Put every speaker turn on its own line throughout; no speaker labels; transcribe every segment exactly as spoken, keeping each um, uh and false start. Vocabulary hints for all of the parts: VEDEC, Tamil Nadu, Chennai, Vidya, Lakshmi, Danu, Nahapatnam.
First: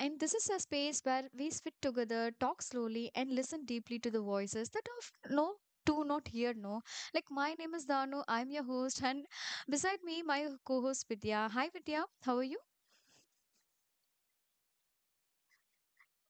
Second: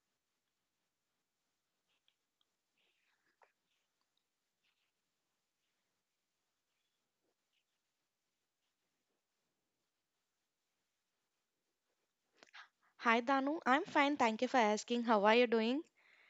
And this is a space where we sit together, talk slowly, and listen deeply to the voices that of no do not hear no. Like my name is Danu. I'm your host, and beside me, my co-host Vidya. Hi, Vidya. How are you?
Hi Danu, I'm fine. Thank you for asking. How are you doing?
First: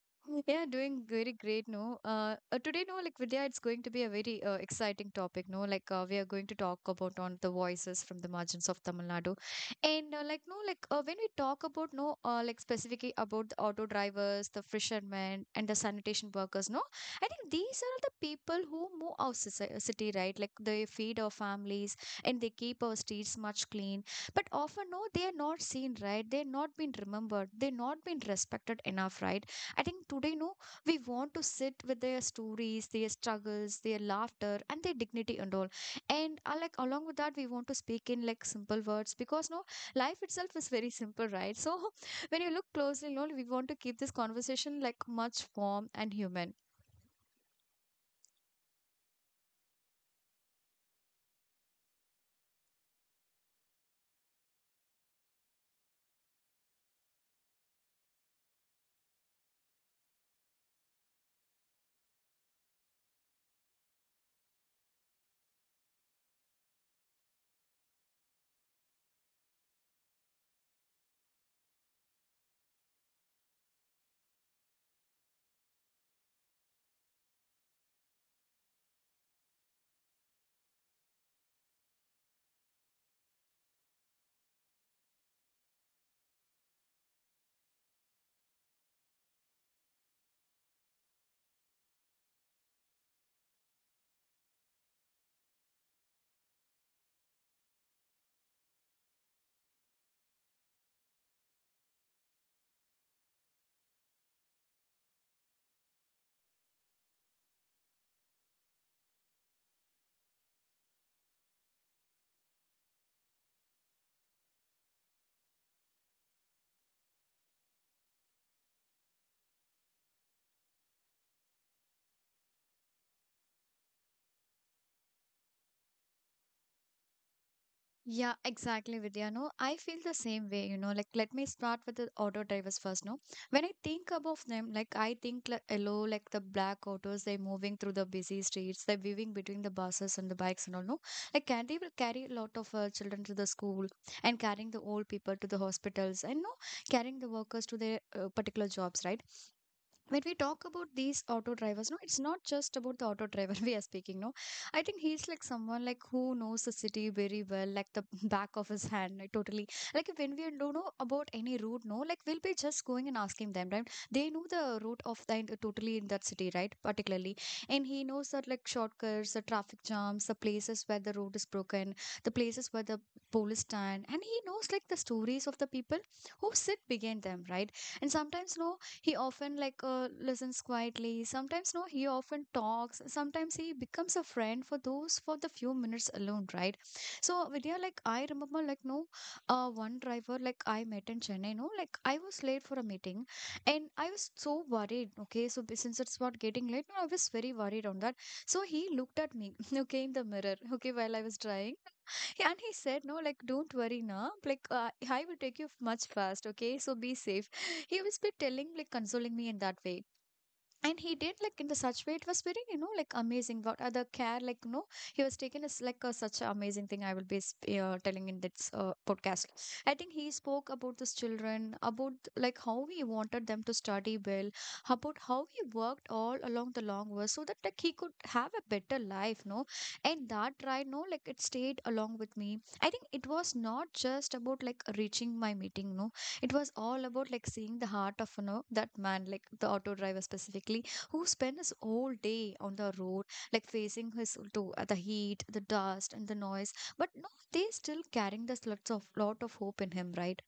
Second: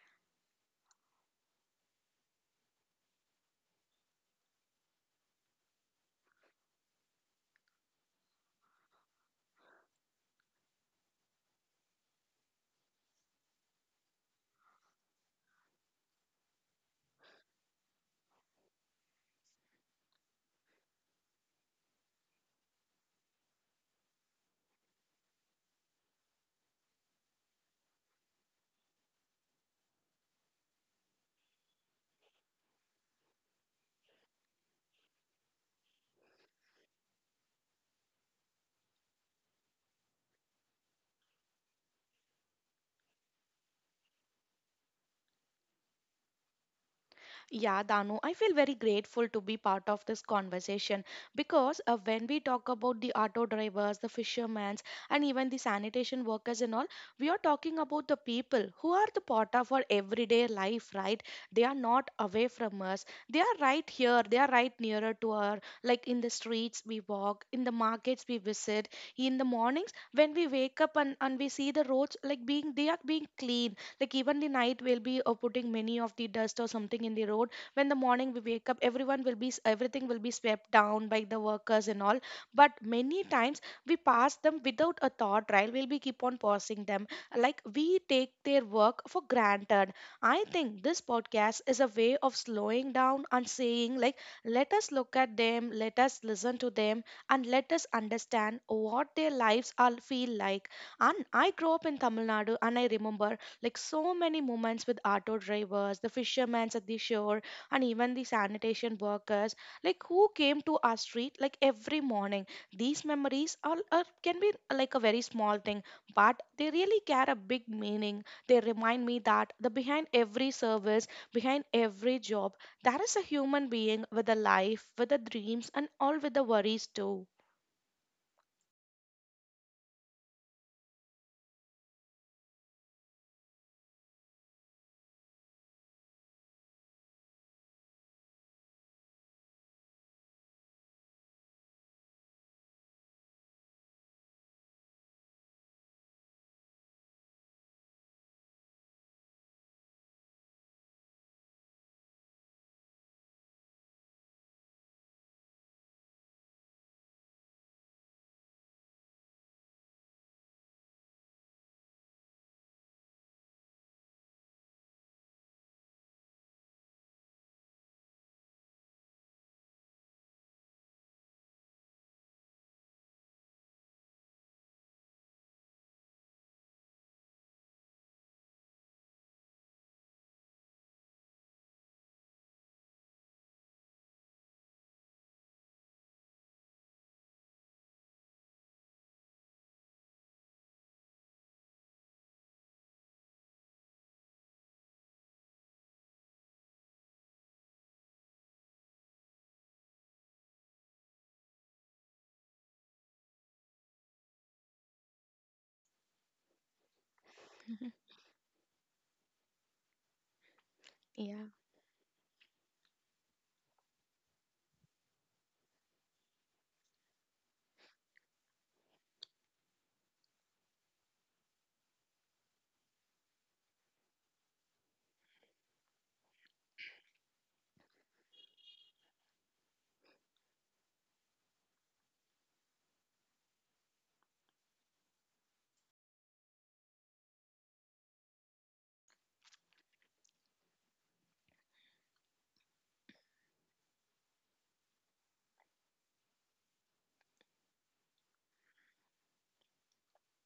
Yeah, doing very great, no. Uh, uh, today, no, like Vidya, it's going to be a very uh, exciting topic, no. Like uh, we are going to talk about on the voices from the margins of Tamil Nadu, and uh, like no, like uh, when we talk about no, uh, like specifically about the auto drivers, the fishermen, and the sanitation workers, no. I think these are the people who move our soci- uh, city, right? Like they feed our families and they keep our streets much clean. But often, no, they are not seen, right? They're not been remembered. They're not been respected enough, right? I think today, no, we want to sit with their stories, their struggles, their laughter, and their dignity and all. And uh, like along with that, we want to speak in like simple words because no, life itself is very simple, right? So when you look closely, no, we want to keep this conversation like much warm and human.
Yeah, Danu, I feel very grateful to be part of this conversation because uh, when we talk about the auto drivers, the fishermen, and even the sanitation workers and all, we are talking about the people who are the part of our everyday life, right? They are not away from us. They are right here. They are right nearer to our, like in the streets we walk, in the markets we visit, in the mornings when we wake up and, and we see the roads like being they are being clean, like even the night will be uh, putting many of the dust or something in the road. When the morning we wake up everyone will be s- everything will be swept down by the workers and all. But many times we pass them without a thought, right? We'll be keep on passing them, like we take their work for granted. I think this podcast is a way of slowing down and saying like, let us look at them, let us listen to them, and let us understand what their lives are feel like. And I grew up in Tamil Nadu and I remember like so many moments with auto drivers, the fishermen at the shore, and even the sanitation workers, like who came to our street like every morning. These memories are, are can be like a very small thing, but they really carry a big meaning. They remind me that the behind every service, behind every job, there is a human being with a life, with the dreams, and all with the worries too.
Yeah, exactly, Vidya. No, I feel the same way, you know. Like, let me start with the auto drivers first, no? When I think about them, like, I think like hello, like the black autos, they're moving through the busy streets, they're weaving between the buses and the bikes and all, no? Like, can they will carry a lot of uh, children to the school and carrying the old people to the hospitals and, no, carrying the workers to their uh, particular jobs, right? When we talk about these auto drivers no, it's not just about the auto driver, we are speaking no. I think he's like someone like who knows the city very well, like the back of his hand, like totally. Like when we don't know about any route no, like we'll be just going and asking them, right? They know the route of the ent- totally in that city, right, particularly. And he knows that like shortcuts, the traffic jams, the places where the road is broken, the places where the police stand. And he knows like the stories of the people who sit behind them, right. And sometimes no, he often like uh, listens quietly. Sometimes no, he often talks. Sometimes he becomes a friend for those for the few minutes alone, right? So Vidya, like I remember like no, uh, one driver like I met in Chennai, no, like I was late for a meeting, and I was so worried. Okay, so b- since it's about getting late, no, I was very worried on that. So he looked at me, okay, in the mirror, okay, while I was driving. Yeah, and he said, no, like, don't worry, na. Like, uh, I will take you much fast, okay? So be safe. He was be telling like consoling me in that way, and he did
Yeah.
like in the such way, it was very you know like amazing what other care, like you know, he was taking us like a, such a amazing thing. I will be sp- uh, telling in this uh, podcast. I think he spoke about these children, about like how he wanted them to study well, about how he worked all along the long way so that like he could have a better life no. And that ride no, like it stayed along with me. I think it was not just about like reaching my meeting no, it was all about like seeing the heart of you know that man, like the auto driver specifically, who spent his whole day on the road, like facing his to uh, the heat, the dust and the noise. But no, they still carrying this lots of lot of hope in him, right?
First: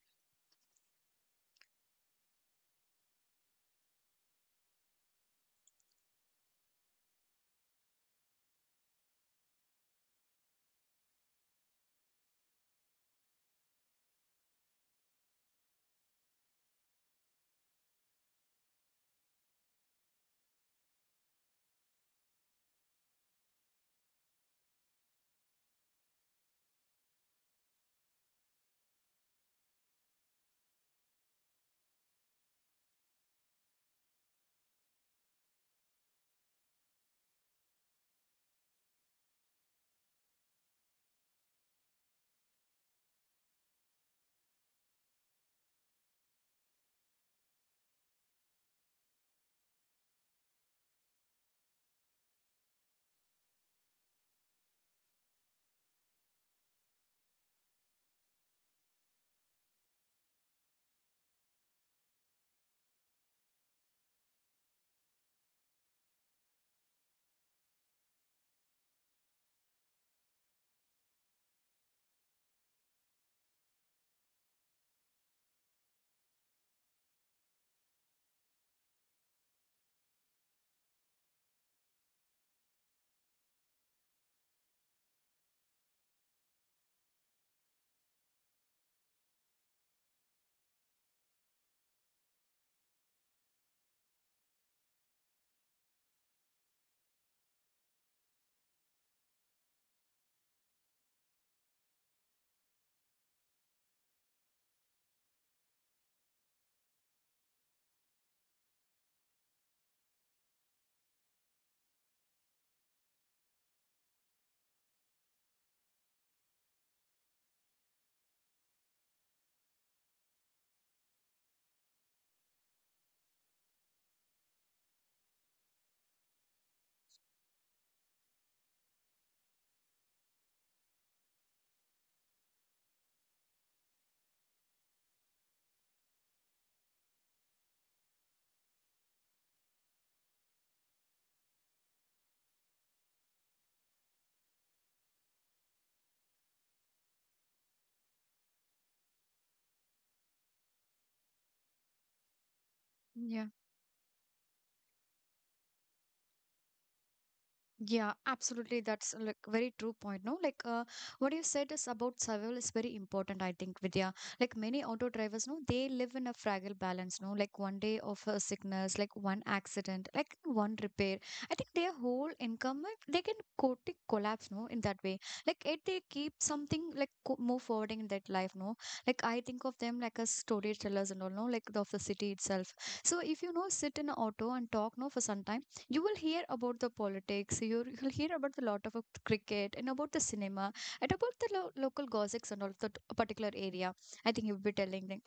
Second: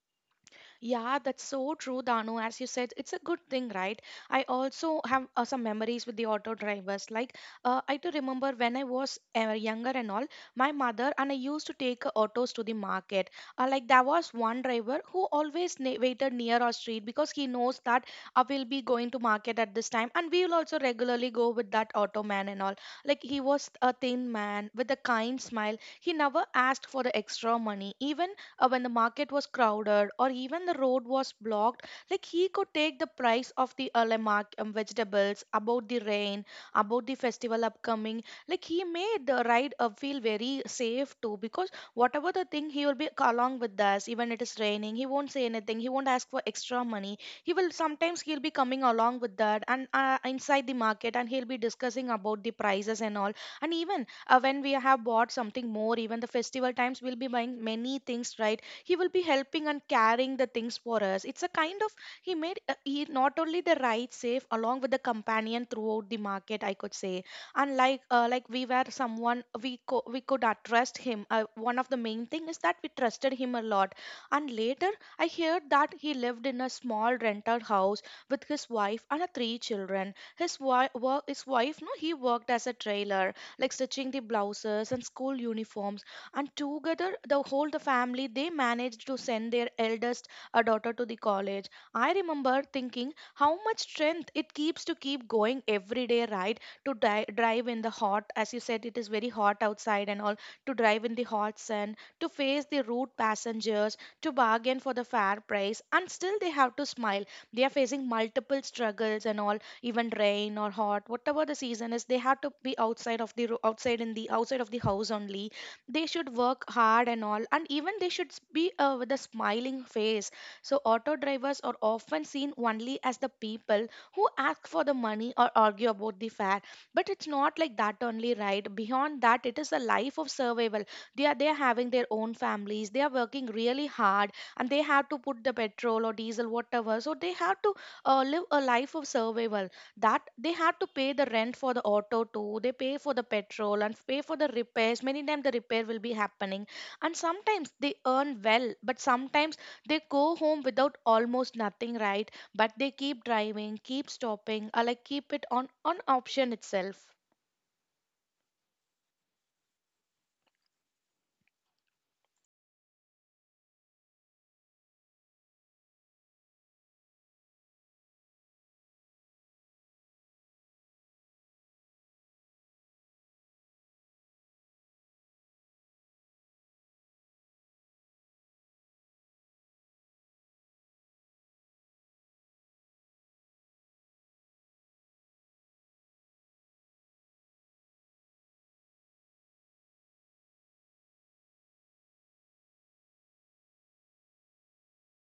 Yeah, that's so true, Danu. As you said, it's a good thing, right? I also have uh, some memories with the auto drivers. Like, uh, I do remember when I was uh, younger and all, my mother and I used to take uh, autos to the market. Uh, like, there was one driver who always ne- waited near our street because he knows that I will be going to market at this time, and we will also regularly go with that auto man and all. Like, he was a thin man with a kind smile. He never asked for the extra money, even uh, when the market was crowded or even the road was blocked. Like, he could take the price of the early mark, um, vegetables, about the rain, about the festival upcoming. Like, he made the ride uh, feel very safe too, because whatever the thing he will be along with us. Even it is raining, he won't say anything, he won't ask for extra money. He will sometimes, he'll be coming along with that, and uh, inside the market and he'll be discussing about the prices and all. And even uh, when we have bought something more, even the festival times we'll be buying many things, right? He will be helping and carrying the things for us. It's a kind of, he made uh, he not only the ride safe along with the companion throughout the market, I could say. Unlike uh, like we were someone, we co- we could uh, trust him. Uh, one of the main thing is that we trusted him a lot. And later I heard that he lived in a small rented house with his wife and uh, three children. His wife his wife no he worked as a trailer, like stitching the blouses and school uniforms. And together, the whole the family they managed to send their eldest uh, daughter to the college. I remember thinking how much strength it keeps to keep going every day, right? To di- drive in the hot, as you said, it is very hot outside and all. To drive in the hot sun, to face the rude passengers, to bargain for the fair price, and still they have to smile. They are facing multiple struggles and all. Even rain or hot, whatever the season is, they have to be outside of the ro- outside in the outside of the house only. They should work hard and all, and even they should s- be uh, with a smiling face. So auto drivers are often seen only as the people who ask for the money or argue about the fare. But it's not like that only, right? Beyond that, it is a life of survival. They are they are having their own families, they are working really hard, and they have to put the petrol or diesel whatever, so they have to uh, live a life of survival. That they have to pay the rent for the auto too, they pay for the petrol and pay for the repairs, many times the repair will be happening. And sometimes they earn well, but sometimes they go home without almost nothing, right? But they keep
Yeah.
driving, keep stopping, or like keep it on on option itself.
Yeah, absolutely. That's like very true point. No, like uh, what you said is about survival is very important. I think Vidya, like many auto drivers, no, they live in a fragile balance. No, like one day of a sickness, like one accident, like one repair. I think their whole income, like, they can totally collapse. No, in that way, like if they keep something like co- move forwarding in that life. No, like I think of them like as story tellers and all. No, like the, of the city itself. So if you know sit in an auto and talk, no, for some time you will hear about the politics, you will hear about the lot of uh, cricket and about the cinema, and about the lo- local gossips and all that particular area. I think you'll be telling them.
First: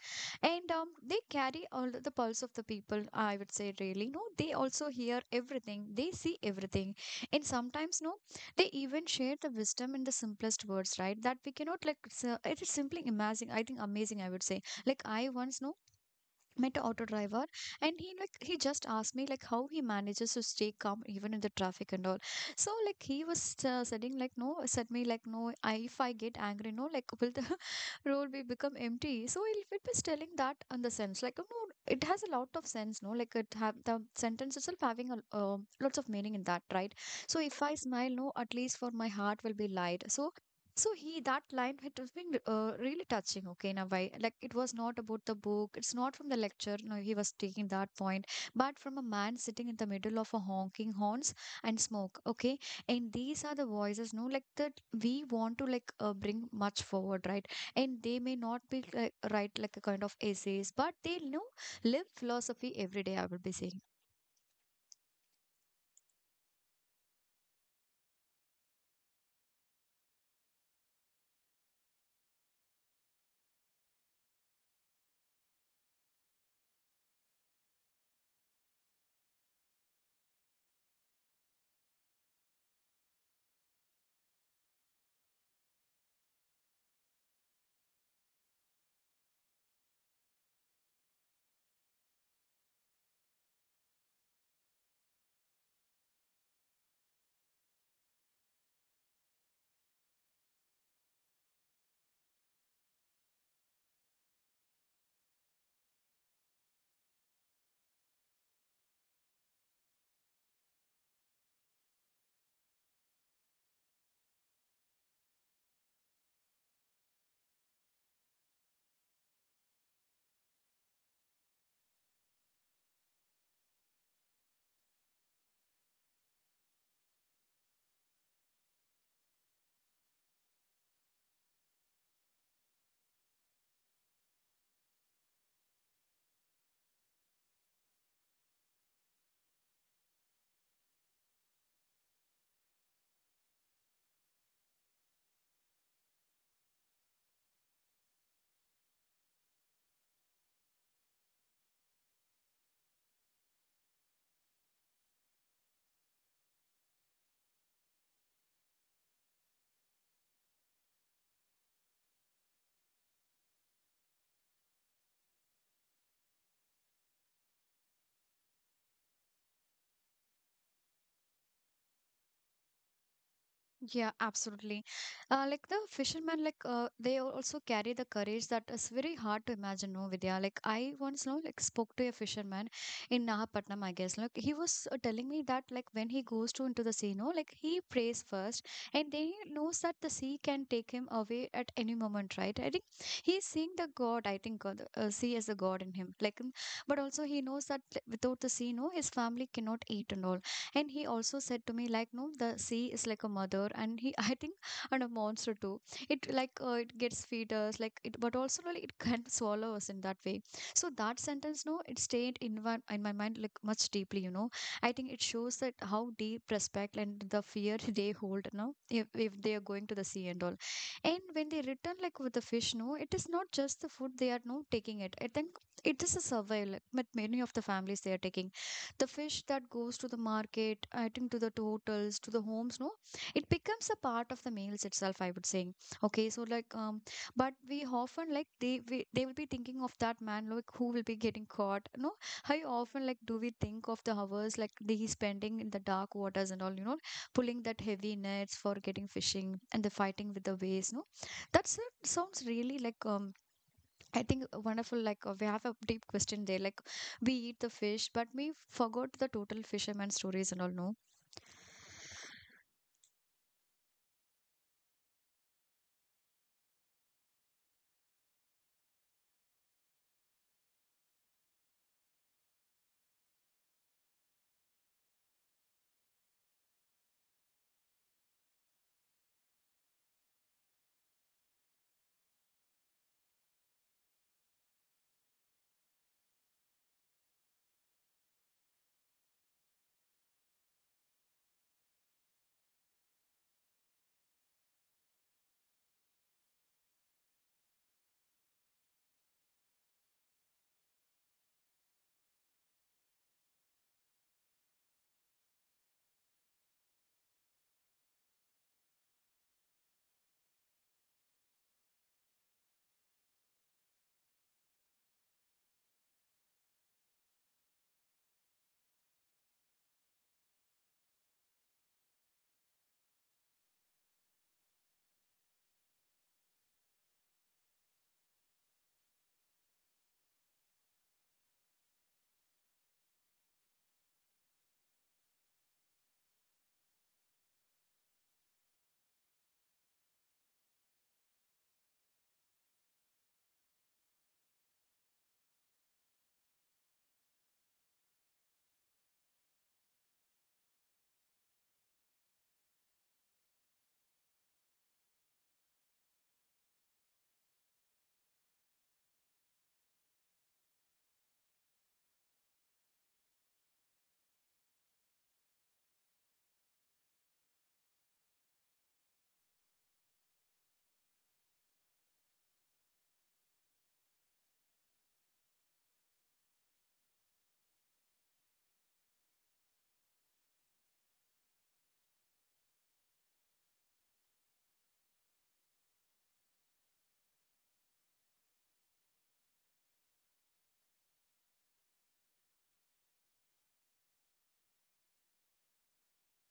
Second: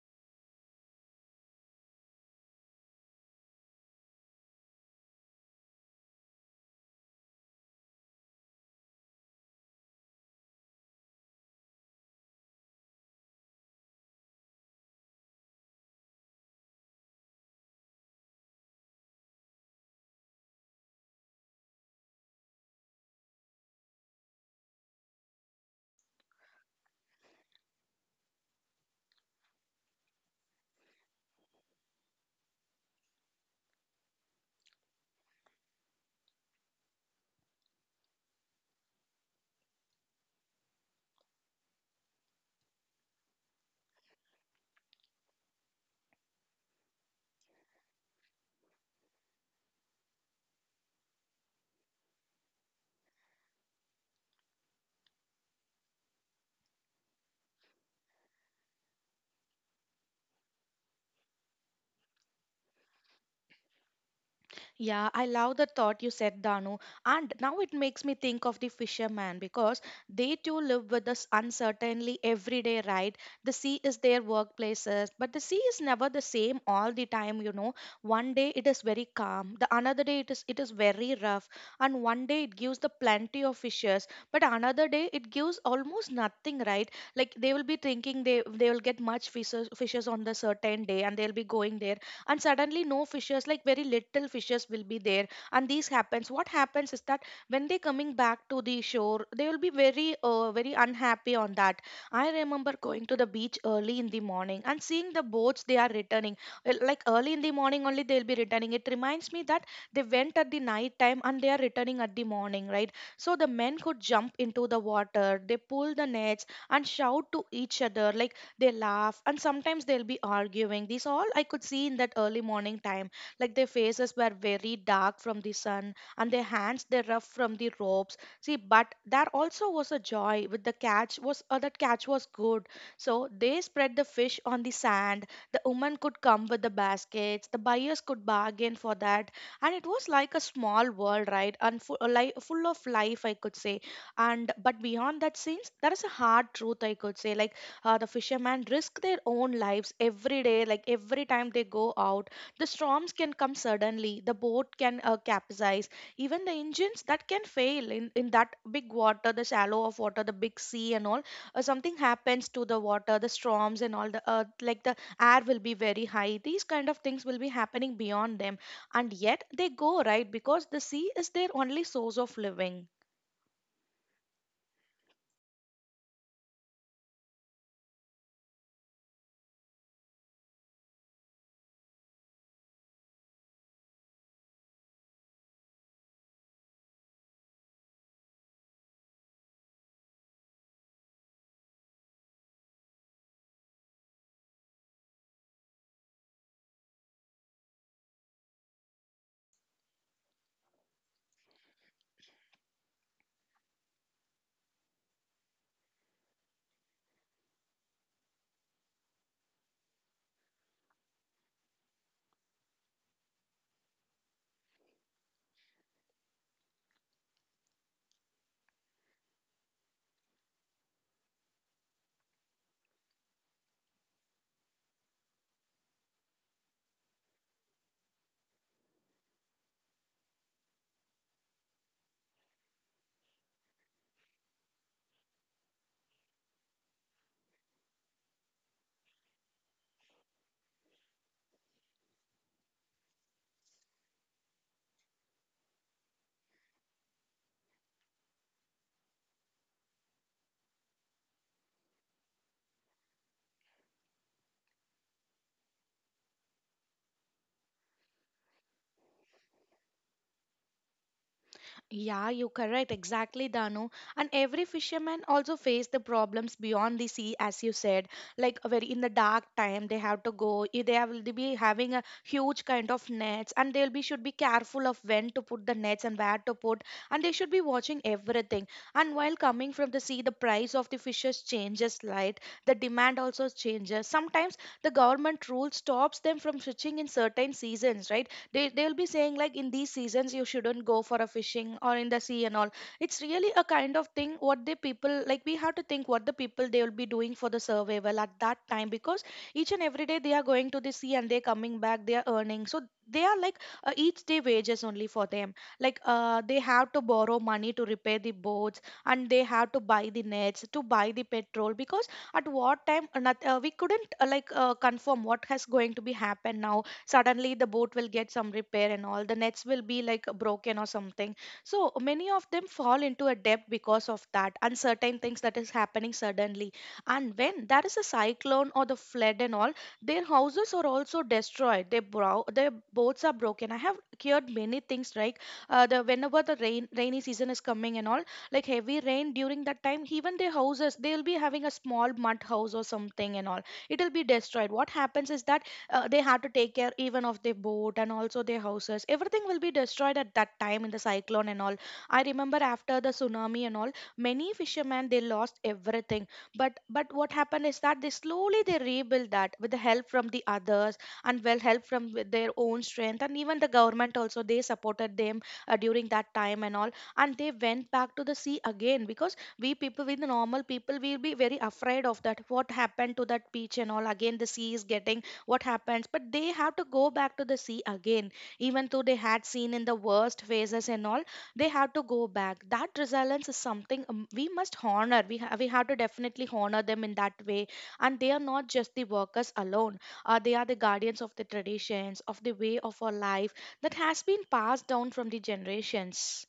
And um, they carry all the pulse of the people, I would say, really no. They also hear everything, they see everything. And sometimes no, they even share the wisdom in the simplest words, right, that we cannot like s- uh, it is simply amazing. I think amazing, I would say. Like I once know met a auto driver, and he like he just asked me like how he manages to stay calm even in the traffic and all. So like he was uh, saying like no, said me like no, I, if I get angry no, like will the road be become empty. So it, it was telling that on the sense like uh, no, it has a lot of sense no, like it have the sentence itself having a, um lots of meaning in that, right? So if I smile no, at least for my heart will be light. So so he that line, it was been uh, really touching. Okay, in a way, like it was not about the book. It's not from the lecture. No, he was taking that point, but from a man sitting in the middle of a honking horns and smoke. Okay, and these are the voices. No, like that we want to like uh, bring much forward, right? And they may not be like write like a kind of essays, but they you know live philosophy every day. I will be saying.
Yeah, I love the thought you said, Danu. And now it makes me think of the fisherman because they too live with this uncertainty every day, right? The sea is their workplaces, but the sea is never the same all the time, you know. One day it is very calm, the another day it is it is very rough, and one day it gives the plenty of fishes, but another day it gives almost nothing, right? Like they will be thinking they they will get much fishes fishes on the certain day and they'll be going there, and suddenly no fishes, like very little fishes will be there. And these happens, what happens is that when they coming back to the shore they will be very uh, very unhappy on that. I remember going to the beach early in the morning and seeing the boats they are returning. Well, like early in the morning only they'll be returning, it reminds me that they went at the night time and they are returning at the morning, right? So the men could jump into the water, they pull the nets and shout to each other like, they laugh and sometimes they'll be arguing, this all I could see in that early morning time. Like their faces were very dark from the sun, and their hands they rough from the ropes see, but there also was a joy with the catch was uh, that catch was good. So they spread the fish on the sand, the woman could come with the baskets, the buyers could bargain for that, and it was like a small world, right? And full, like, full of life, I could say. And but beyond that scenes there is a hard truth, I could say, like uh, the fishermen risk their own lives every day, like every time they go out the storms can come suddenly, the boat can uh, capsize, even the engines that can fail in, in that big water, the shallow of water, the big sea and all. Uh, something happens to the water, the storms and all, the uh, like the air will be very high, these kind of things will be happening beyond them. And yet they go, right? Because the sea is their only source of living.
Yeah, absolutely. Uh, like the fishermen, like uh, they al- also carry the courage that is very hard to imagine. No, Vidya. Like I once, know, like spoke to a fisherman in Nahapatnam, I guess. Like he was uh, telling me that, like when he goes to into the sea, no, like he prays first, and then he knows that the sea can take him away at any moment, right? I think he's seeing the God. I think uh, the uh, sea as a God in him. Like, mm, but also he knows that like, without the sea, no, his family cannot eat and all. And he also said to me like no, the sea is like a mother, and he I think, and a monster too. It like uh, it gets feed us, like it, but also like it can swallow us in that way. So that sentence no, it stayed in one in my mind like much deeply, you know. I think it shows that how deep respect and the fear they hold now, if, if they are going to the sea and all. And when they return like with the fish no, it is not just the food they are no taking it. I think it is a survival like, with many of the families they are taking the fish that goes to the market, I think, to the hotels, to the homes no, it becomes a part of the meals itself, I would say. Okay, so like um but we often like they we, they will be thinking of that man like who will be getting caught no, how often like do we think of the hours like the, he's spending in the dark waters and all, you know, pulling that heavy nets for getting fishing and the fighting with the waves no. That sounds really like um I think a wonderful, like, uh, we have a deep question there. Like, we eat the fish, but we forgot the total fisherman stories and all, no?
Yeah, you're correct. Exactly, Danu. And every fisherman also face the problems beyond the sea, as you said. Like uh, very in the dark time, they have to go. i- They will be having a huge kind of nets, and they'll be should be careful of when to put the nets and where to put. And they should be watching everything. And while coming from the sea, the price of the fishes changes, right? The demand also changes. Sometimes the government rule stops them from fishing in certain seasons, right? they they'll be saying like in these seasons you shouldn't go for a fishing or in the sea and all. It's really a kind of thing. What the people, like, we have to think what the people they will be doing for the survival at that time, because each and every day they are going to the sea and they're coming back, they are earning. So they are like, uh, each day wages only for them. Like, uh, they have to borrow money to repair the boats, and they have to buy the nets, to buy the petrol, because at what time, uh, not, uh, we couldn't, uh, like, uh, confirm what has going to be happen now. Suddenly the boat will get some repair, and all the nets will be like broken or something. So many of them fall into a debt because of that uncertain things that is happening suddenly. And when there is a cyclone or the flood and all, their houses are also destroyed, their brow their boats are broken. I have heard many things like, uh, the whenever the rain rainy season is coming and all, like heavy rain during that time, even their houses, they'll be having a small mud house or something, and all, it'll be destroyed. What happens is that, uh, they had to take care even of their boat, and also their houses. Everything will be destroyed at that time, in the cyclone and all. I remember, after the tsunami and all, many fishermen they lost everything. But but what happened is that, they slowly they rebuild that with the help from the others, and well, help from with their own strength, and even the government also they supported them, uh, during that time and all. And they went back to the sea again, because we people, with the normal people will be very afraid of that. What happened to that beach and all, again the sea is getting, what happens. But they have to go back to the sea again, even though they had seen in the worst phases and all, they have to go back. That resilience is something, um, we must honor, we, ha- we have to definitely honor them in that way. And they are not just the workers alone. Uh, they are the guardians of the traditions, of the way of our life that has been passed down from the generations.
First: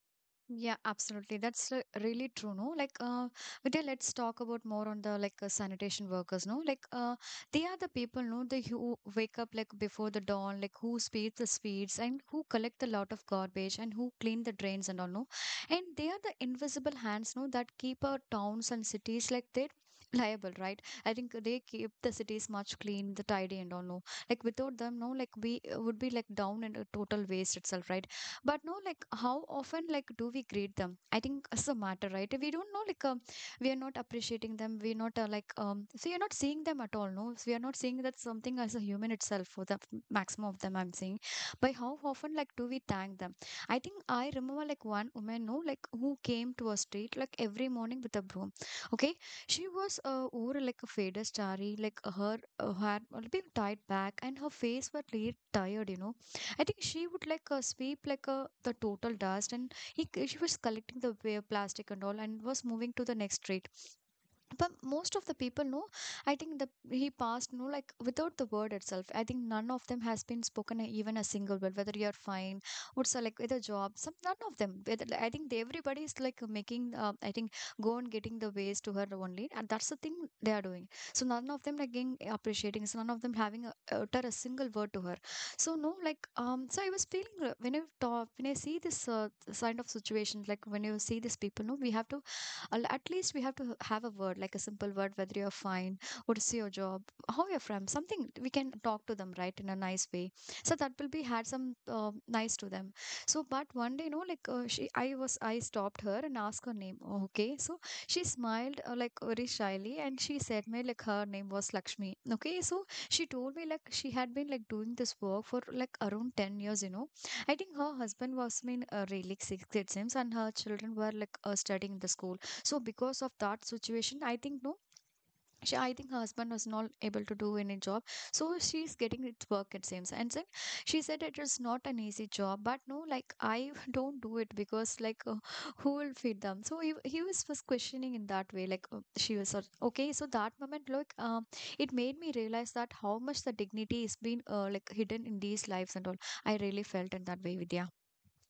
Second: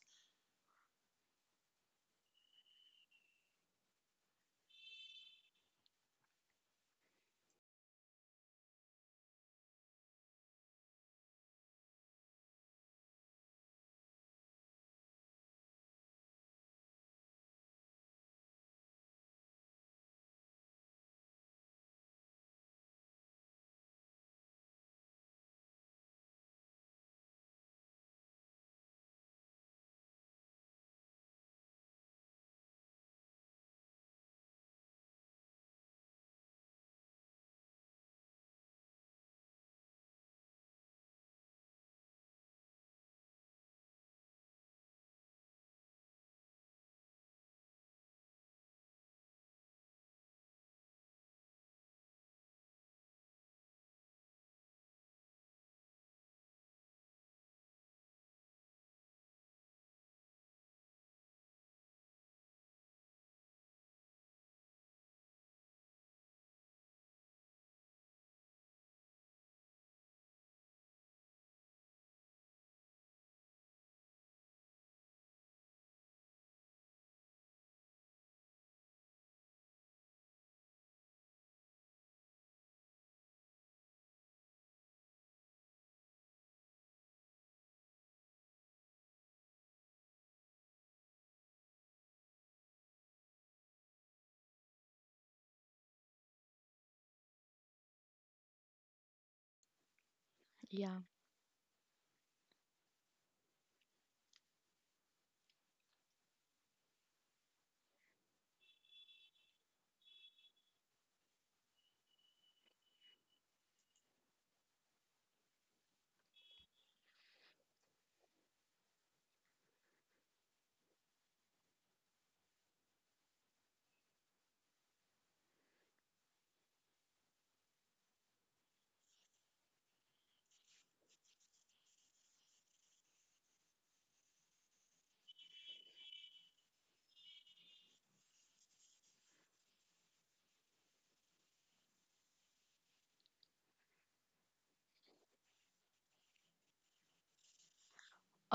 Yeah, absolutely. That's uh, really true, no? Like, uh, Vidya, let's talk about more on the like uh, sanitation workers, no? Like, uh, they are the people, no? They who wake up like before the dawn, like who speeds the speeds and who collect a lot of garbage and who clean the drains and all, no? And they are the invisible hands, no? That keep our towns and cities like they're liable, right? I think they keep the cities much clean, the tidy and all, no? Like without them, no? Like we uh, would be like down in a total waste itself, right? But no, like how often like do we greet them? I think it's a matter, right? We don't know, like um, we are not appreciating them. We're not uh, like um so you're not seeing them at all, no, so we are not seeing that something as a human itself for the maximum of them, I'm saying. By how often like do we thank them? I think I remember like one woman, no, like who came to a street like every morning with a broom. Okay, she was uh, over like a faded starry, like her uh, hair had been tied back and her face was really tired, you know. I think she would like uh, sweep like uh, the total dust, and he c- she was collecting the wa- plastic and all, and was moving to the next street. But most of the people know, I think the He passed, no, like without the word itself. I think none of them has been spoken a- even a single word, whether you're fine or so, like with a job some, none of them whether, I think they, everybody is like making uh, I think go and getting the ways to her only, and that's the thing they are doing. So none of them like getting appreciating, so none of them having a, utter a single word to her. So no, like um so I was feeling uh, when I talk, when I see this uh, kind of situation, like when you see these people, no, we have to Al- at least we have to have a word, like a simple word, whether you're fine, what's your job, how you're from, something we can talk to them, right, in a nice way. So that
Yeah.
will be had some uh, nice to them. So, but one day, you know, like uh, she, I was, I stopped her and asked her name. Okay, so she smiled uh, like very shyly and she said me like her name was Lakshmi. Okay, so she told me like she had been like doing this work for like around ten years. You know, I think her husband was in uh, really sixth grade sims and her children were like uh, studying in the school, so because of that situation, I think, no, she, I think her husband was not able to do any job, so she's getting it work, it seems. And then she said it is not an easy job, but no, like I don't do it because like uh, who will feed them? So he, he was was questioning in that way, like uh, she was sort- okay. So that moment, like um, it made me realize that how much the dignity is being uh, like hidden in these lives and all. I really felt in that way, Vidya.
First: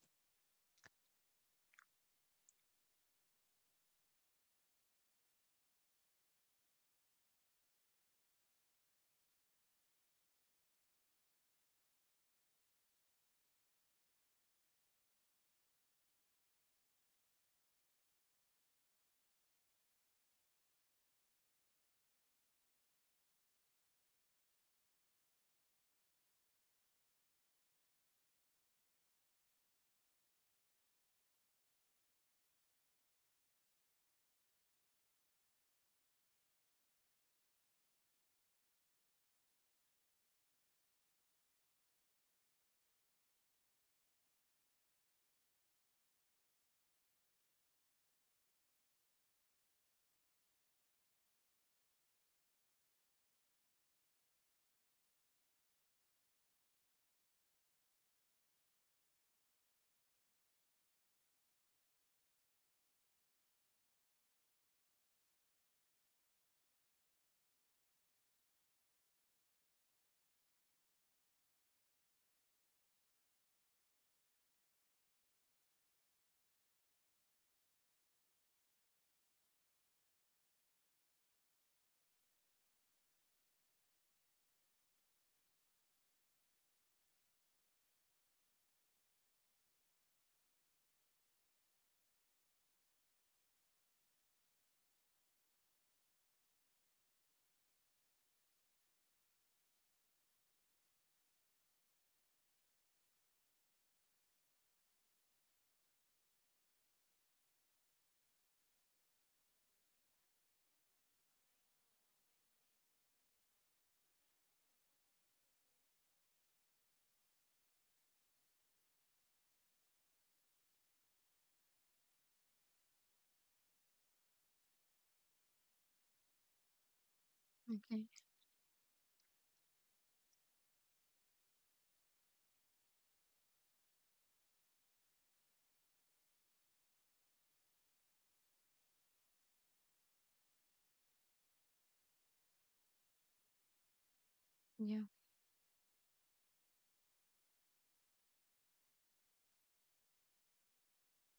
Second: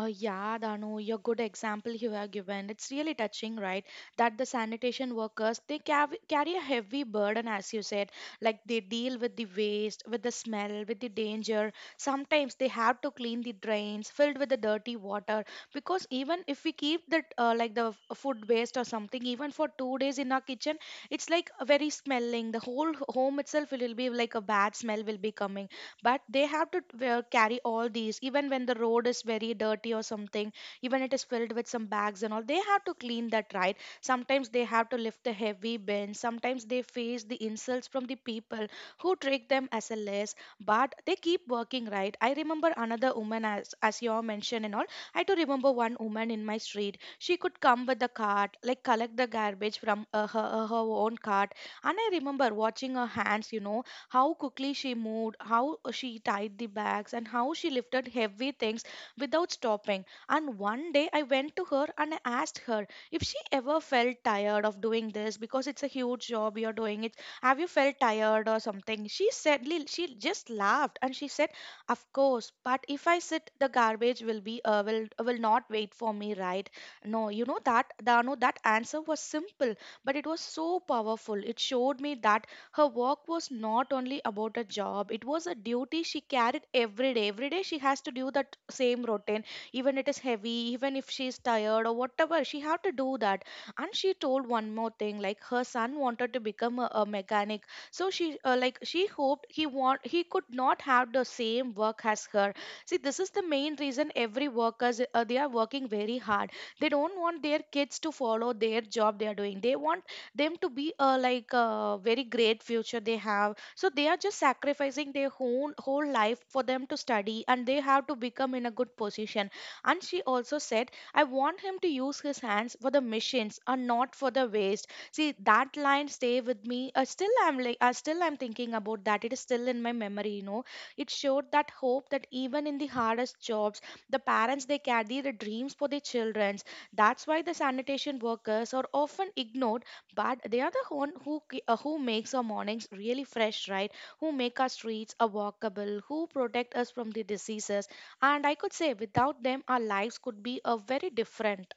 Uh, yeah, Danu, your good example you have given. It's really touching, right? That the sanitation workers, they cav- carry a heavy burden, as you said. Like they deal with the waste, with the smell, with the danger. Sometimes they have to clean the drains filled with the dirty water, because even if we keep the uh, like the f- food waste or something, even for two days in our kitchen, it's like very smelling. The whole h- home itself will be like a bad smell will be coming. But they have to uh, carry all these, even when the road is very dirty or something, even it is filled with some bags and all, they have to clean that, right? Sometimes they have to lift the heavy bins. Sometimes they face the insults from the people who treat them as a less. But they keep working, right? I remember another woman, as as you all mentioned and all. I do remember one woman in my street, she could come with a cart, like collect the garbage from, uh, her, her her own cart. And I remember watching her hands, you know, how quickly she moved, how she tied the bags, and how she lifted heavy things without stopping. And one day I went to her and I asked her if she ever felt tired of doing this, because it's a huge job you're doing it. Have you felt tired or something? She said, li- she just laughed and she said, of course, but if I sit, the garbage will be, uh, will, will not wait for me, right? No, you know that, Dano, that answer was simple, but it was so powerful. It showed me that her work was not only about a job, it was a duty she carried every day. Every day she has to do that same routine, even it is heavy, even if she is tired or whatever, she had to do that. And she told one more thing, like her son wanted to become a, a mechanic. So she, uh, like she hoped, he want he could not have the same work as her. See, this is the main reason every workers, uh, they are working very hard. They don't want their kids to follow their job they are doing. They want them to be a like a very great future they have, so they are just sacrificing their whole whole life for them to study, and they have to become in a good position. And she also said, I want him to use his hands for the missions and not for the waste. See, that line stay with me, uh, still I'm like, uh,
Okay.
still I'm thinking about that. It is still in my memory, you know. It showed that hope, that even in the hardest jobs, the parents they carry the dreams for their children. That's why the sanitation workers are often ignored, but they are the one who ki- uh, who makes our mornings really fresh, right? Who make our streets a
Yeah.
walkable, who protect us from the diseases. And I could say without them, our lives could be a very different.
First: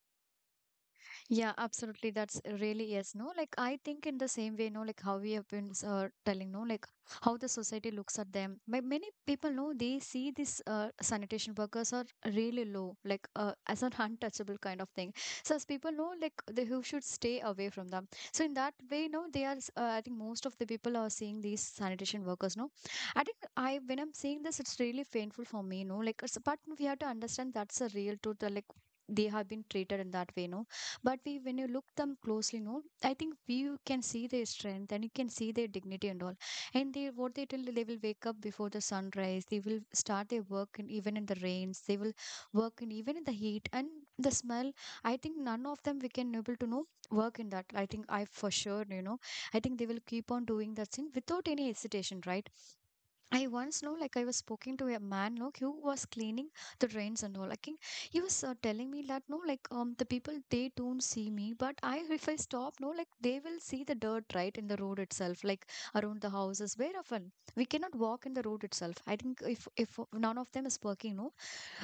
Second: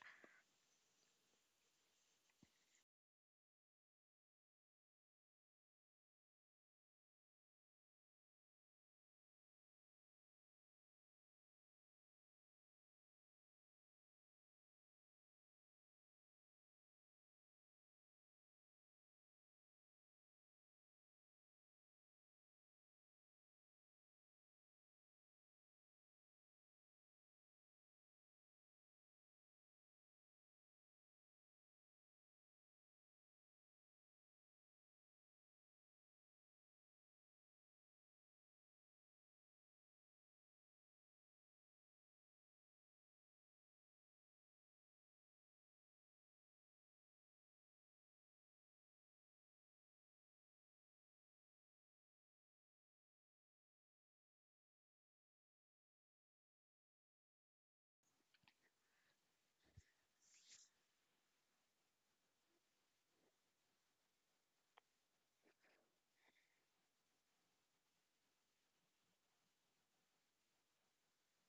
Yeah, absolutely. That's really yes, no. Like I think in the same way, no, like how we have been uh, telling, no, like how the society looks at them. Ma- Many people know they see these uh, sanitation workers are really low, like uh, as an untouchable kind of thing. So as people know, like they who should stay away from them. So in that way, no, they are. s- Uh, I think most of the people are seeing these sanitation workers, no. I think I when I'm seeing this, it's really painful for me, no. Like, it's, but we have to understand that's a real truth. uh, Like they have been treated in that way, no, but we, when you look them closely, no, I think we you can see their strength and you can see their dignity and all. And they, what they tell, they will wake up before the sunrise. They will start their work in, even in the rains. They will work in even in the heat and the smell. I think none of them we can able to know work in that. I think I for sure, you know, I think they will keep on doing that thing without any hesitation, right? I once know, like I was speaking to a man, no, who was cleaning the drains and all. Like he he was uh, telling me that no, like um the people they don't see me, but I if I stop, no, like they will see the dirt right in the road itself, like around the houses. Where often we cannot walk in the road itself. I think if if none of them is working, no,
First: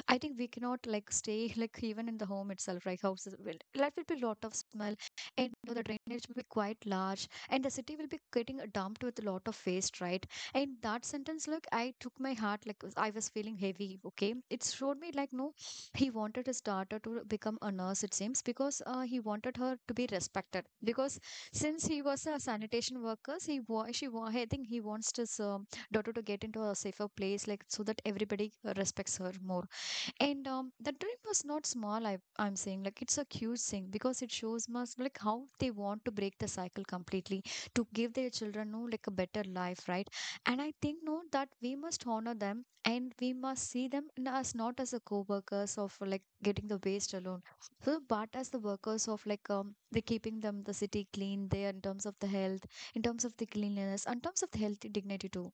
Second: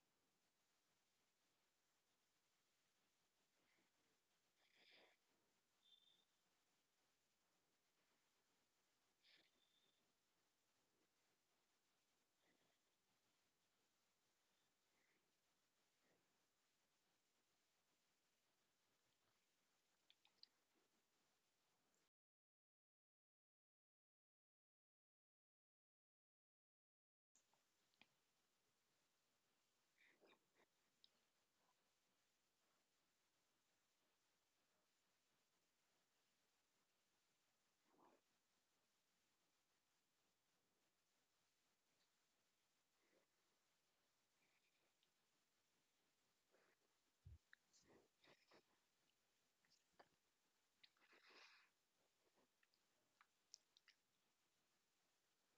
I think we cannot like stay like even in the home itself, right? Houses will that will be lot of smell, and you know, the drainage will be quite large and the city will be getting dumped with a lot of waste, right? And that sentence, look, I took my heart, like I was feeling heavy. Okay, it showed me like no, he wanted his daughter to become a nurse. It seems because uh, he wanted her to be respected. Because since he was a sanitation worker, he wa- she wa- I think he wants his um daughter to get into a safer place, like so that everybody uh, respects her more. And um, the dream was not small. I I'm saying like it's a huge thing because it shows us like how they want to break the cycle completely to give their children, no, like a better life, right? And I think no that we must honor them and we must see them n- as not as a co-workers of like getting the waste alone, so but as the workers of like um they keeping them the city clean there in terms of the health, in terms of the cleanliness, in terms of the healthy dignity too.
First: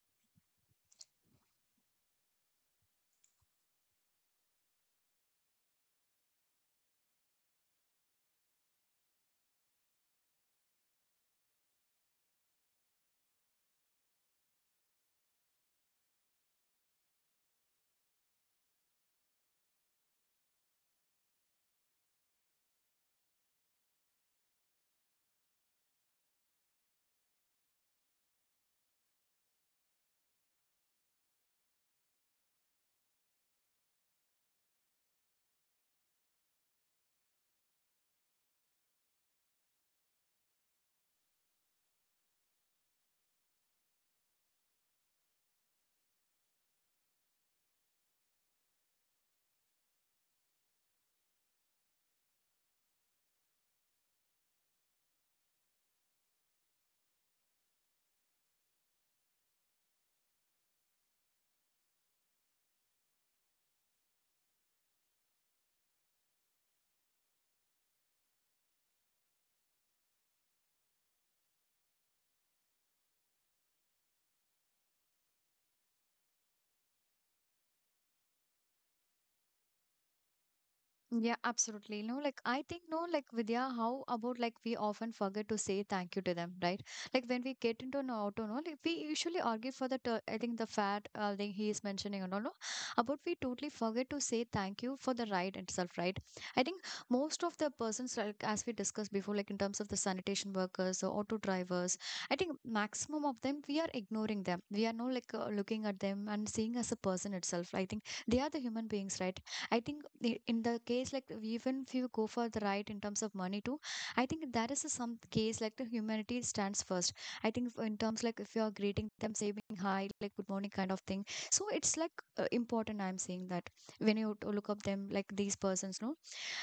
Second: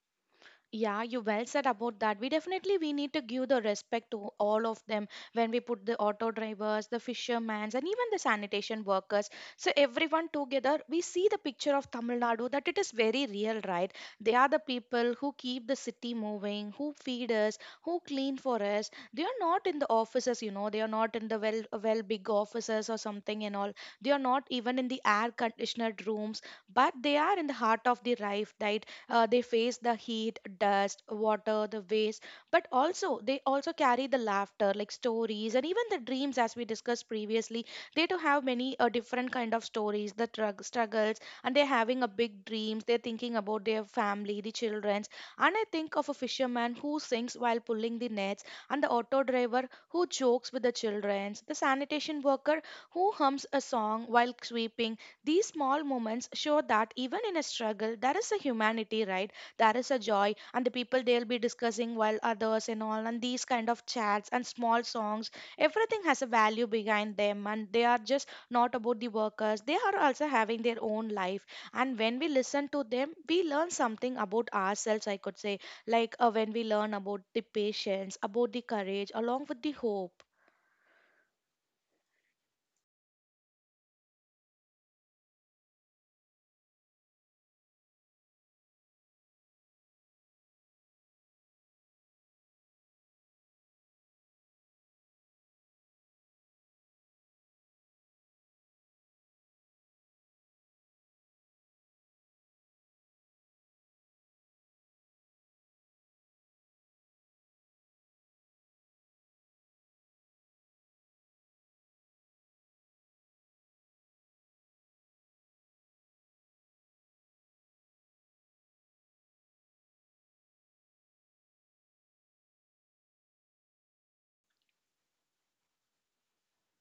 Yeah, you well said about that. We definitely we need to give the respect to all of them, when we put the auto drivers, the fishermen, and even the sanitation workers. So everyone together, we see the picture of Tamil Nadu, that it is very real, right? They are the people who keep the city moving, who feed us, who clean for us. They are not in the offices, you know. They are not in the well, well big offices or something and all. They are not even in the air conditioned rooms, but they are in the heart of the life, right? Uh, they face the heat, dust, water, the waste. But also they also carry the laughter, like stories and even the dreams, as we discussed previously. They do have many, uh, different kind of stories, the trug struggles. And they're having a big dreams, they're thinking about their family, the childrens. And I think of a fisherman who sings while pulling the nets, and the auto driver who jokes with the childrens, the sanitation worker who hums a song while sweeping. These small moments show that even in a struggle, there is a humanity, right? There is a joy, and the people they'll be discussing while others and all, and these kind of chats and small songs, everything has a value behind them. And they are just not about the workers. They are also having their own life, and when we listen to them, we learn something about ourselves. I could say, like, uh, when we learn about the patience, about the courage, along with the hope.
Yeah, absolutely. No, like I think no, like Vidya, how about like we often forget to say thank you to them, right? Like when we get into an auto, no, like we usually argue for the ter- I think the fat uh, thing he is mentioning and all, no, about we totally forget to say thank you for the ride itself, right? I think most of the persons like as we discussed before, like in terms of the sanitation workers or auto drivers, I think maximum of them we are ignoring them. We are no like uh, looking at them and seeing as a person itself. I think they are the human beings, right? I think i- in the case like even if you go for the right in terms of money too, I think that is a some case like the humanity stands first. I think f- in terms like if you are greeting them, saying hi, like good morning kind of thing. So it's like uh, important. I'm saying that when you t- look up them like these persons, no,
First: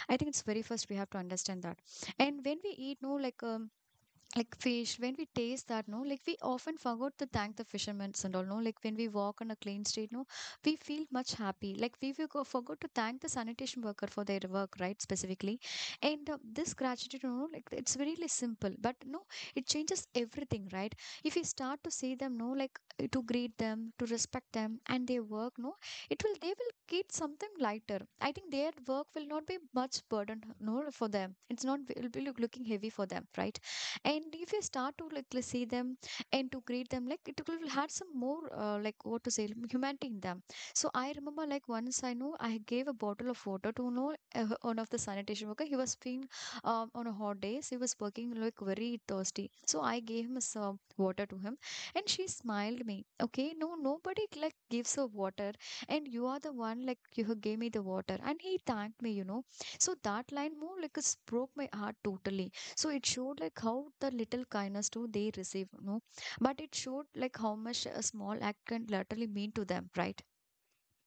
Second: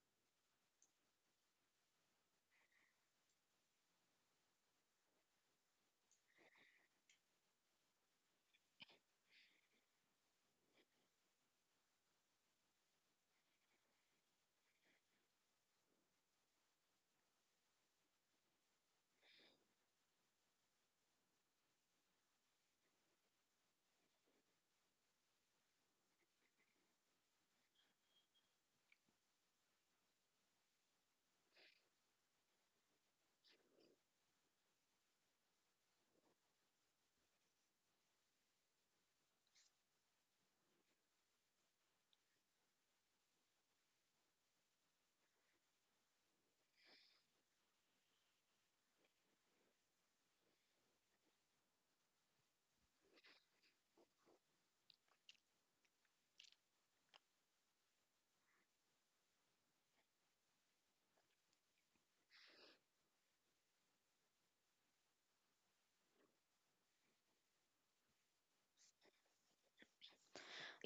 I think it's very first we have to understand that. And when we eat, no, like um, like fish when we taste that, no, like we often forgot to thank the fishermen and all, no, like when we walk on a clean street, no, we feel much happy, like we will go forgot to thank the sanitation worker for their work, right, specifically. And uh, this gratitude, you know, like it's very really simple, but no, it changes everything, right? If you start to see them, no, like uh, to greet them, to respect them and their work, no, it will they will get something lighter. I think their work will not be much burden, no, for them it's not, it will be look- looking heavy for them, right? And if you start to like let's see them and to greet them, like it will have some more uh, like what to say humanity in them. So I remember like once I know I gave a bottle of water to know uh, one of the sanitation worker. He was feeling um, on a hot day, so he was working like very thirsty, so I gave him some water to him. And she smiled me, okay, no nobody like gives her water, and you are the one like you who gave me the water, and he thanked me, you know. So that line more like it's broke my heart totally. So it showed like how the little kindness too they receive, no, but it showed like how much a small act can literally mean to them, right?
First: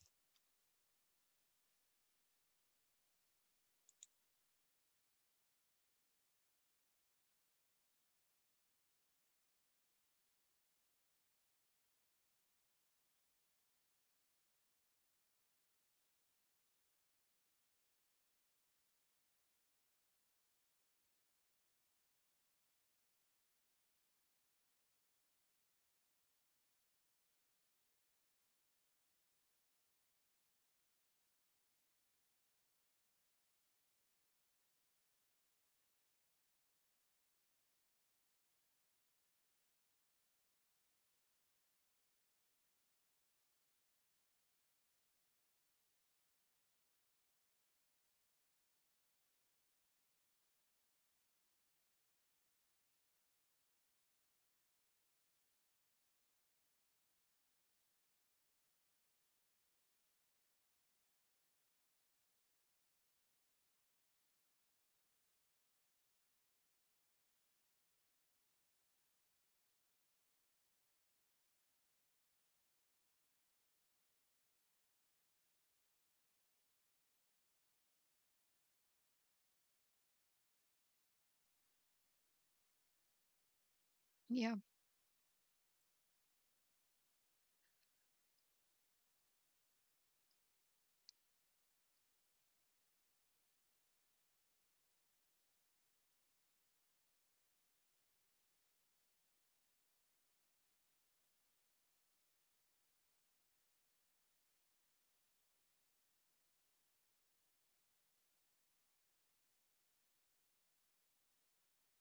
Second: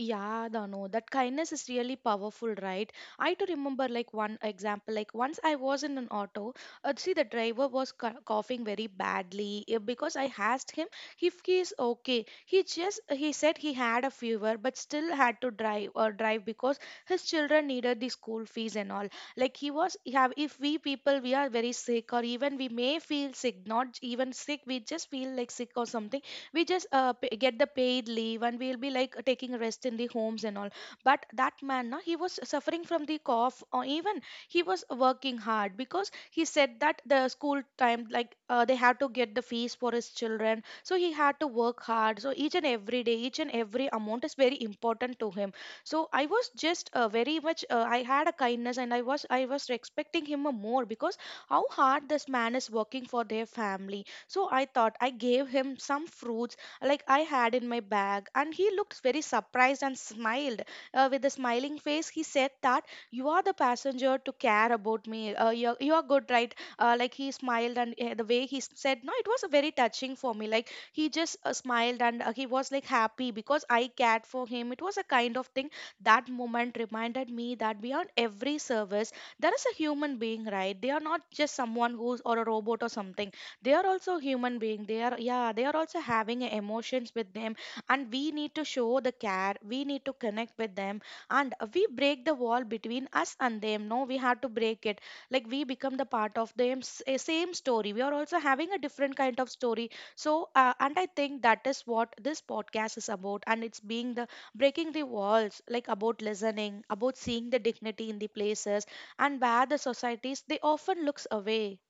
Yeah, Dano, that kindness is really powerful, right? I to remember, like one example, like once I was in an auto. Uh, see, the driver was cou- coughing very badly, uh, because I asked him if he is okay. He just he said he had a fever but still had to drive or drive, because his children needed the school fees and all. Like he was, he have if we people, we are very sick or even we may feel sick, not even sick, we just feel like sick or something, we just, uh, p- get the paid leave, and we'll be like taking rest in the homes and all. But that man, na, he was suffering from the cough, or even he was working hard, because he said that the school time, like, uh, they had to get the fees for his children, so he had to work hard. So each and every day, each and every amount is very important to him. So I was just, uh, very much, uh, I had a kindness, and i was i was respecting him more, because how hard this man is working for their family. So I thought I gave him some fruits like I had in my bag, and he looked very surprised and smiled. Uh, with a smiling face, he said that you are the passenger to care about me. Uh, you're, you're good, right? Uh, like he smiled, and, uh, the way he s- said, no, it was a very touching for me. Like he just, uh, smiled, and, uh, he was like happy because I cared for him. It was a kind of thing. That moment reminded me that beyond every service, there is a human being, right? They are not just someone who's, or a robot or something. They are also
Yeah.
human being. They are, yeah, they are also having emotions with them. And we need to show the care, we need to connect with them, and we break the wall between us and them. No, we have to break it. Like we become the part of them, s- eh, same story. We are also having a different kind of story. So, uh, and I think that is what this podcast is about, and it's being the breaking the walls, like about listening, about seeing the dignity in the places, and where the societies they often looks away.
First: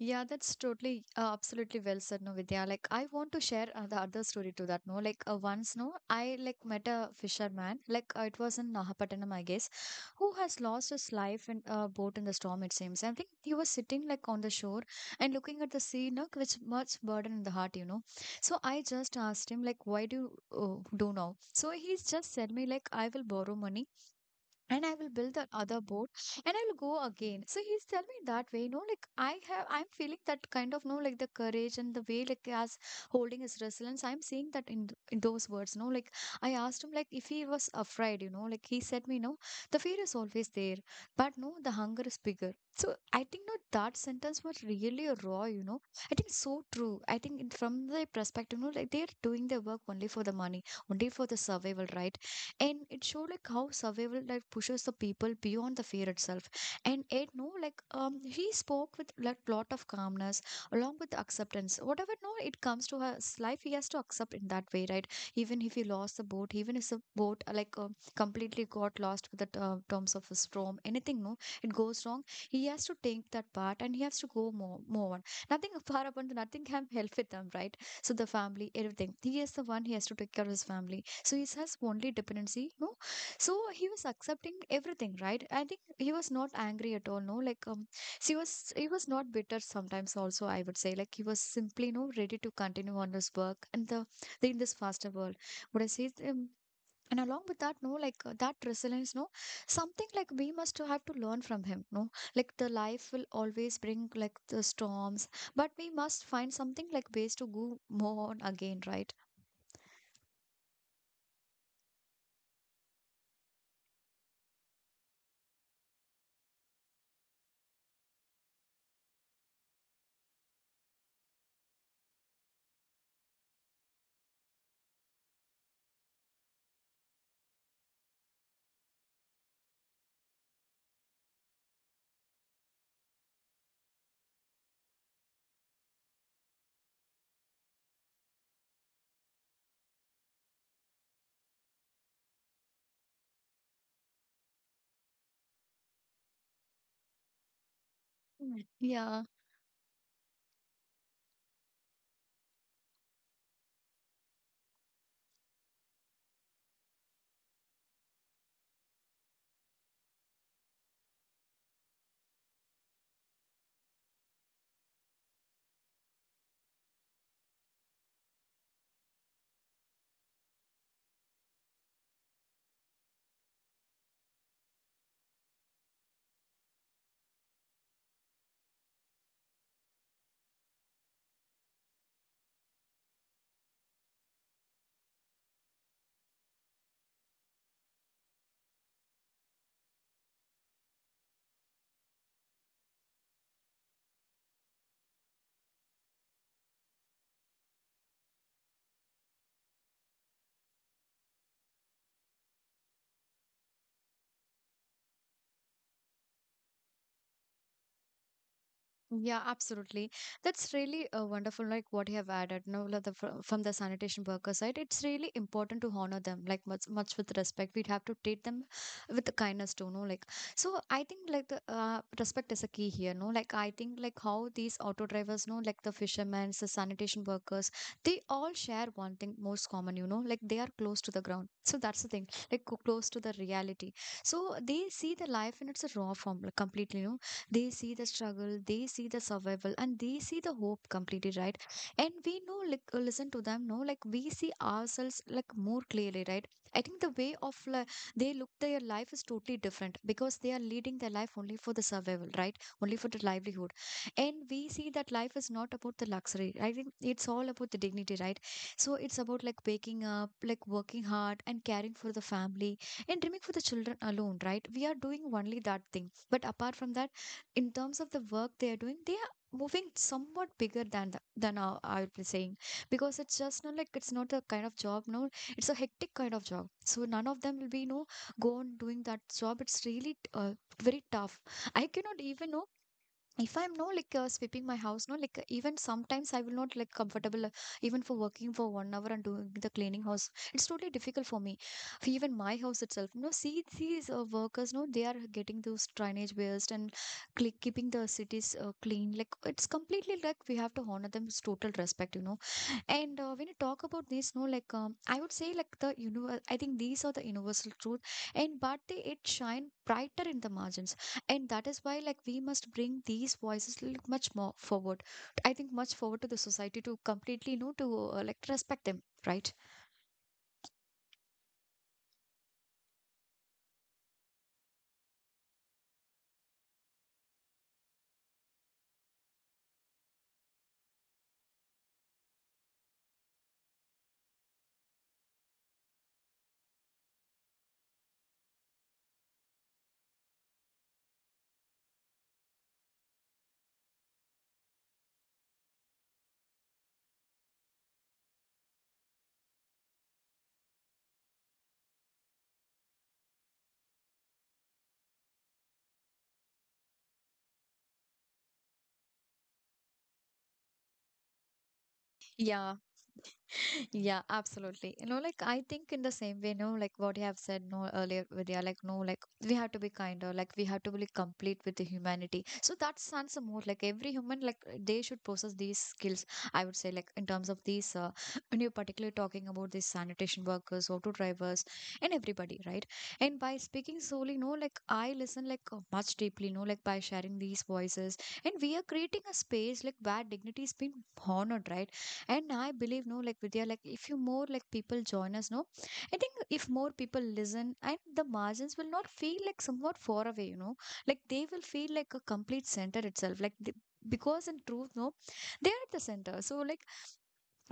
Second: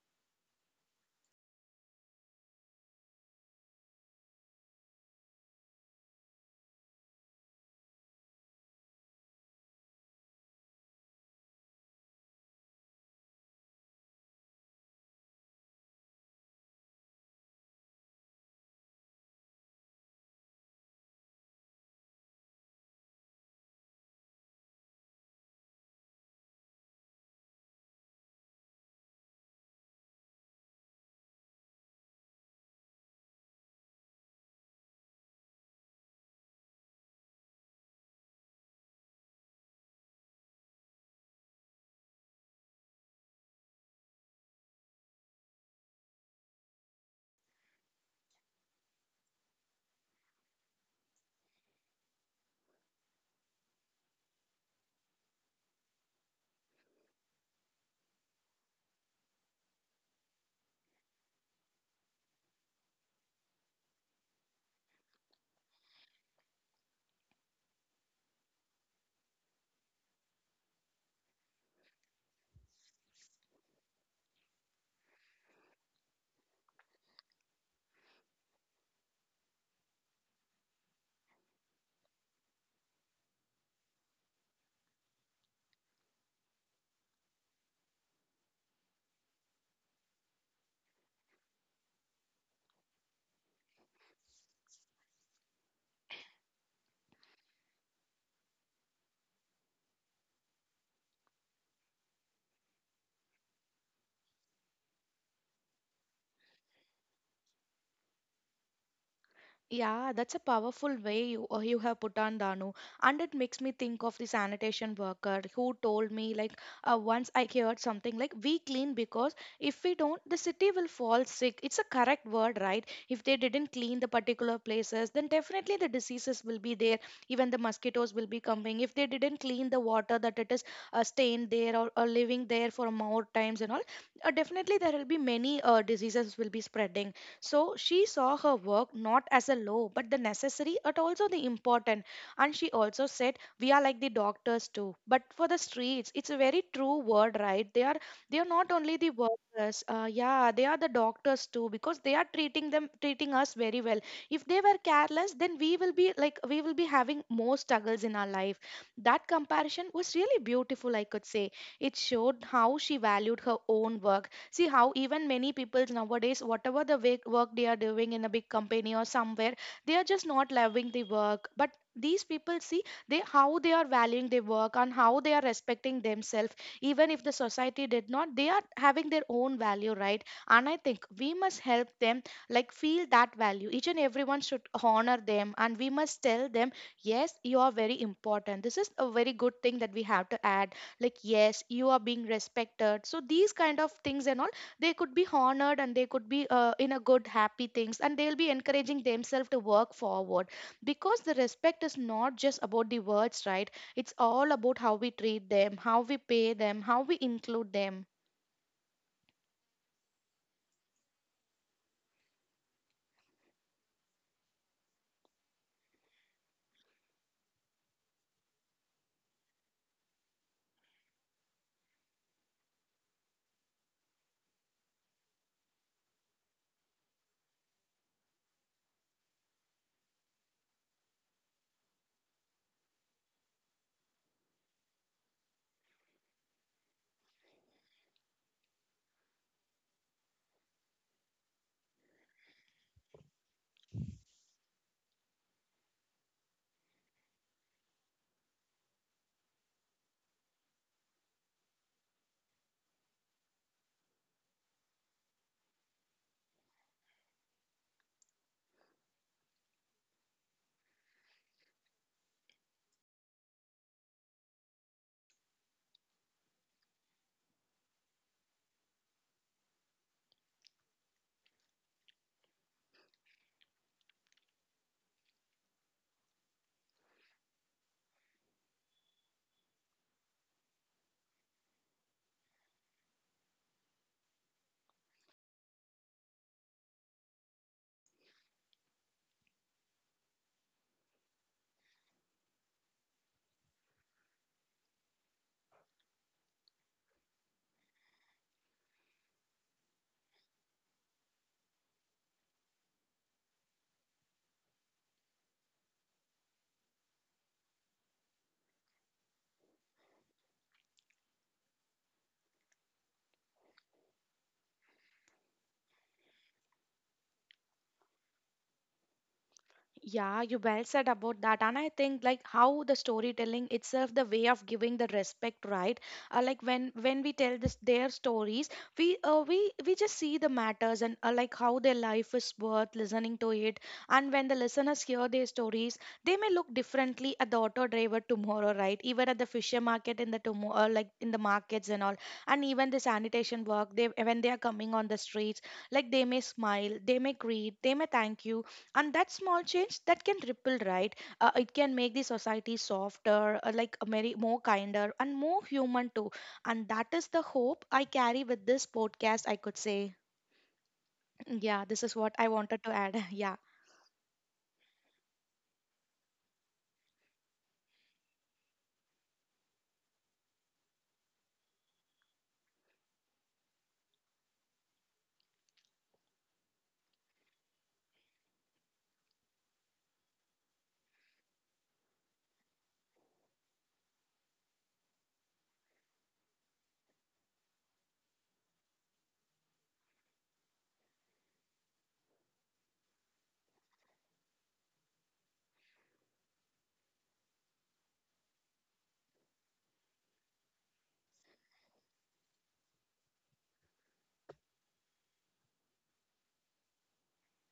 Yeah, that's totally, uh, absolutely well said, no, Vidya. Like, I want to share uh, the other story to that, no. Like, uh, once, no, I like met a fisherman, like, uh, it was in Nahapattinam, I guess, who has lost his life in a boat in the storm, it seems. I think he was sitting, like, on the shore and looking at the sea, no, which much burden in the heart, you know. So I just asked him, like, why do you uh, do now? So he just said me, like, I will borrow money and I will build that other boat and I will go again. So he's telling me that way, you know. Like I have, I'm feeling that kind of, no, like the courage and the way, like as holding his resilience. I'm seeing that in, th- in those words, no, like I asked him, like if he was afraid, you know, like he said me, no, the fear is always there, but no, the hunger is bigger. So I think no, that sentence was really raw, you know. I think so true. I think in- from the perspective, no, like they're doing their work only for the money, only for the survival, right? And it showed like how survival like pushes the people beyond the fear itself. And it no like um he spoke with like lot of calmness along with the acceptance whatever no it comes to his life, he has to accept in that way, right? Even if he lost the boat, even if the boat uh, like uh, completely got lost with the uh, terms of a storm, anything no it goes wrong, he has to take that part and he has to go more move on. Nothing far upon, nothing can help with them, right? So the family, everything, he is the one, he has to take care of his family. So it has only dependency, no? So he was accepting everything, right? I think he was not angry at all, no? Like um, he was he was not bitter sometimes also, I would say. Like he was simply, no, ready to continue on his work and the, the in this faster world. What I say um, and along with that, no, like uh, that resilience, no, something like we must have to learn from him, no, like the life will always bring like the storms, but we must find something like ways to go more on again, right?
Yeah, that's a powerful way you, uh, you have put on, Danu. And it makes me think of the sanitation worker who told me, like, uh, once I heard something like, we clean because if we don't, the city will fall sick. It's a correct word, right? If they didn't clean the particular places, then definitely the diseases will be there. Even the mosquitoes will be coming. If they didn't clean the water that it is uh, stained there or, or living there for more times and all, uh, definitely there will be many uh, diseases will be spreading, so she saw her work not as a low, but the necessary, but also the important. And she also said, "We are like the doctors too." But for the streets, it's a very true word, right? They are they are
Mm.
not only the
Yeah,
workers. Uh, yeah, they are the doctors too because they are treating them treating us very well. If they were careless, then we will be like we will be having more struggles in our life. That comparison was really beautiful, I could say. It showed how she valued her own work. See how even many people nowadays, whatever the wa- work they are doing in a big company or somewhere, they are just not loving the work. But these people see they how they are valuing their work and how they are respecting themselves. Even if the society did not, they are having their own value, right? And I think we must help them like feel that value. Each and everyone should honor them, and we must tell them, yes, you are very important. This is a very good thing that we have to add, like, yes, you are being respected, so these kind of things and all, they could be honored and they could be uh, in a good happy things and they'll be encouraging themselves to work forward, because the respect is not just about the words, right? It's all about how we treat them, how we pay them, how we include them.
yeah, absolutely. That's really uh, wonderful, like what you have added. No, like the, fr- from the sanitation worker side, it's really important to honor them, like much, much with respect. We'd have to treat them with the kindness too, no, like. So I think like the uh, respect is a key here, no, like I think like how these auto drivers, no, like the fishermen, the sanitation workers, they all share one thing most common, you know, like they are close to the ground. So that's the thing, like co- close to the reality. So they see the life in its raw form, like completely, you know, they see the struggle, they see the survival, and they see the hope completely, right? And we know like uh, listen to them, no, like we see ourselves like more clearly, right? I think the way of like they look their life is totally different because they are leading their life only for the survival, right? Only for the livelihood. And we see that life is not about the luxury, I think it's all about the dignity, right? So it's about like waking up, like working hard and caring for the family, and dreaming for the children alone, right? We are doing only that thing, but apart from that, in terms of the work they are doing, they are moving somewhat bigger than the, than our, I would be saying, because it's just not like it's not a kind of job, no, it's a hectic kind of job, so none of them will be, you know, go on doing that job. It's really uh, very tough. I cannot even know if I'm no like uh, sweeping my house, no, like uh, even sometimes I will not like comfortable uh, even for working for one hour and doing the cleaning house. It's totally difficult for me. For even my house itself, no, see these uh, workers, no, they are getting those drainage waste and cle- keeping the cities uh, clean, like it's completely like we have to honor them with total respect, you know. And uh, when you talk about this, no, like um, I would say, like the universe. I think these are the universal truth, and but they it shine brighter in the margins, and that is why like we must bring these voices like much more forward. I think much forward to the society to completely, you know, to uh, like respect them, right?
Yeah, you well said about that. And I think like how the storytelling itself, the way of giving the respect, right? Uh, like when when we tell this their stories, we uh, we we just see the matters and uh, like how their life is worth listening to it. And when the listeners hear their stories, they may look differently at the auto driver tomorrow, right? Even at the fisher market in the tomorrow, like in the markets and all, and even the sanitation work. They when they are coming on the streets, like they may smile, they may greet, they may thank you, and that small change that can ripple, right? Uh, it can make the society softer, uh, like, uh, very more kinder and more human too. And that is the hope I carry with this podcast, I could say. Mm, yeah, this is what I
Yeah,
wanted to add. Yeah.
yeah, absolutely. You know, like I think in the same way, you know, like what you have said no earlier, Vidya, like no, like we have to be kinder, like we have to be complete with the humanity. So that sounds more like every human, like they should possess these skills. I would say, like in terms of these, uh, when you're particularly talking about these sanitation workers, auto drivers, and everybody, right? And by speaking solely, no, like I listen like uh, much deeply, no, like by sharing these voices, and we are creating a space like where dignity is being honored, right? And I believe no like Vidya, like if you more like people join us, no, I think if more people listen and the margins will not feel like somewhat far away, you know, like they will feel like a complete center itself, like the, because in truth no they are at the center. So like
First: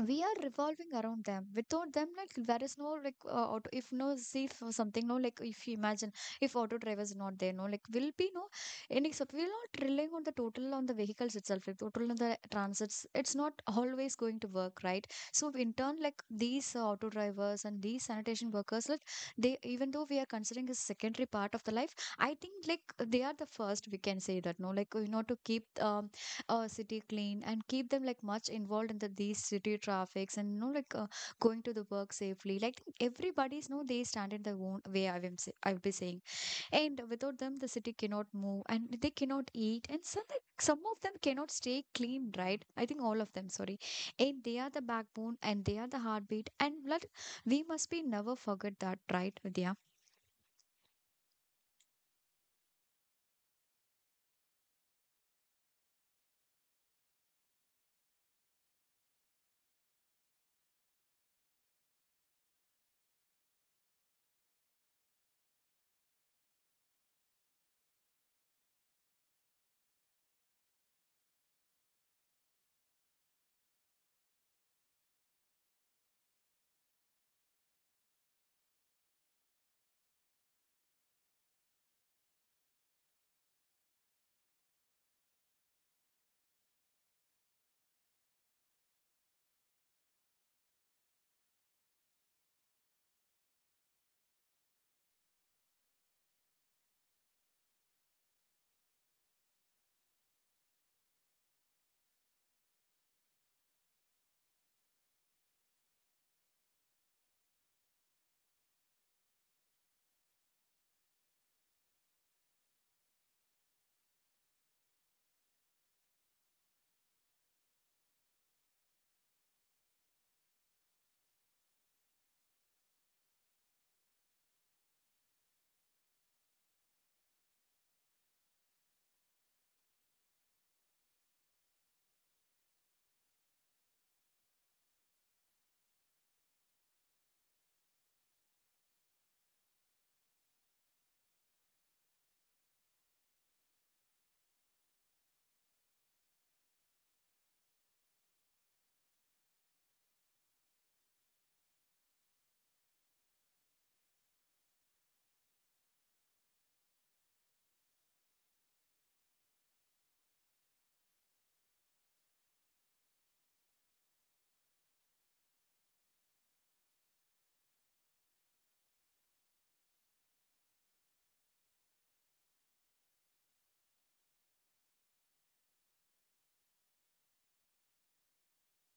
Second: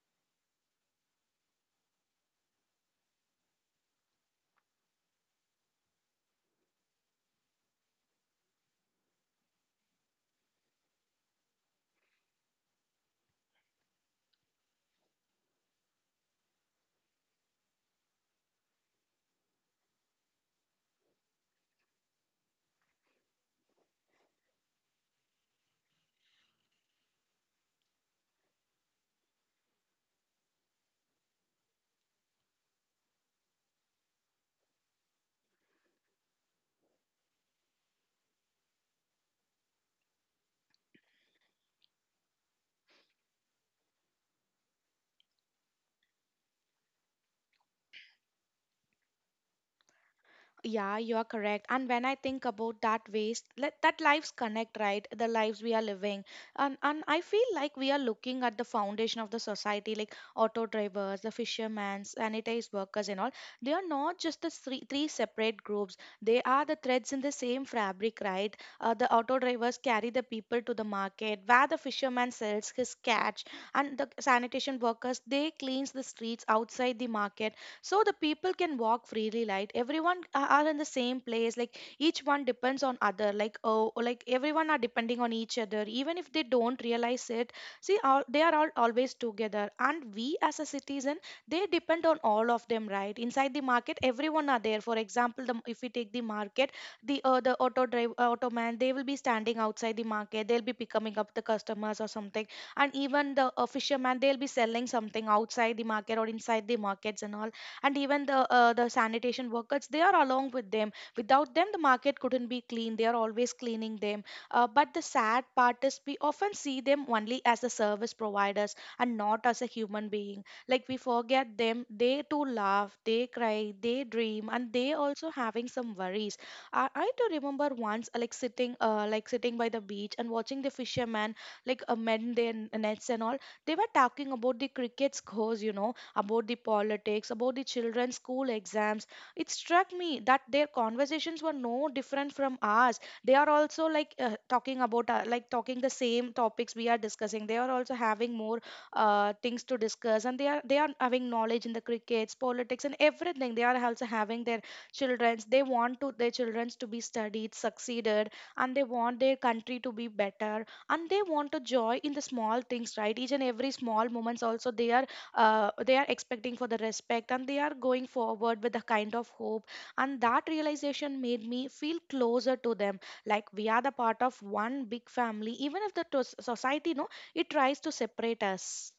we are revolving around them, without them like there is no like uh, auto, if no see if something no like if you imagine if auto drivers is not there, no, like will be no any sup we're not relying on the total on the vehicles itself, like total on the transits, it's not always going to work, right? So in turn, like these uh, auto drivers and these sanitation workers, like they even though we are considering a secondary part of the life, I think like they are the first, we can say that, no, like you know, to keep um, uh, city clean and keep them like much involved in the these city traffics, and you know, like uh, going to the work safely, like everybody's know they stand in their own way, i am say, I will be saying. And without them the city cannot move, and they cannot eat, and some like, some of them cannot stay clean, right? I think all of them sorry. And they are the backbone, and they are the heartbeat and blood. We must be never forget that, right, Vidya?
Yeah, you are correct. And when I think about that waste, let that lives connect, right? The lives we are living. And and I feel like we are looking at the foundation of the society, like auto drivers, the fishermen, sanitized workers and all. They are not just the three three separate groups. They are the threads in the same fabric, right? Uh, the auto drivers carry the people to the market where the fisherman sells his catch, and the sanitation workers they cleans the streets outside the market, so the people can walk freely, like everyone a- are in the same place, like each one depends on other, like oh, or like everyone are depending on each other, even if they don't realize it. See all, they are all always together, and we as a citizen, they depend on all of them, right? Inside the market everyone are there, for example the, if we take the market, the uh, the auto drive uh, auto man, they will be standing outside the market, they'll be picking up the customers or something. And even the uh, fisherman, they'll be selling something outside the market or inside the markets and all. And even the uh, the sanitation workers, they are along with them. Without them the market couldn't be clean, they are always cleaning them. Uh, but the sad part is we often see them only as the service providers and not as a human being, like we forget them. They too laugh, they cry, they dream, and they also having some worries. i, I do remember once uh, like sitting uh, like sitting by the beach and watching the fishermen like uh, mend their n- nets and all. They were talking about the crickets, scores, you know, about the politics, about the children's school exams. It struck me that their conversations were no different from ours. They are also like uh, talking about, uh, like talking the same topics we are discussing. They are also having more uh, things to discuss, and they are they are having knowledge in the crickets, politics, and everything. They are also having their childrens. They want to their childrens to be studied, succeeded, and they want their country to be better, and they want a joy in the small things, right? Each and every small moments also they are uh, they are expecting for the respect, and they are going forward with a kind of hope. And that realization made me feel closer to them, like we are the part of one big family, even if the to- society no, it tries to separate us.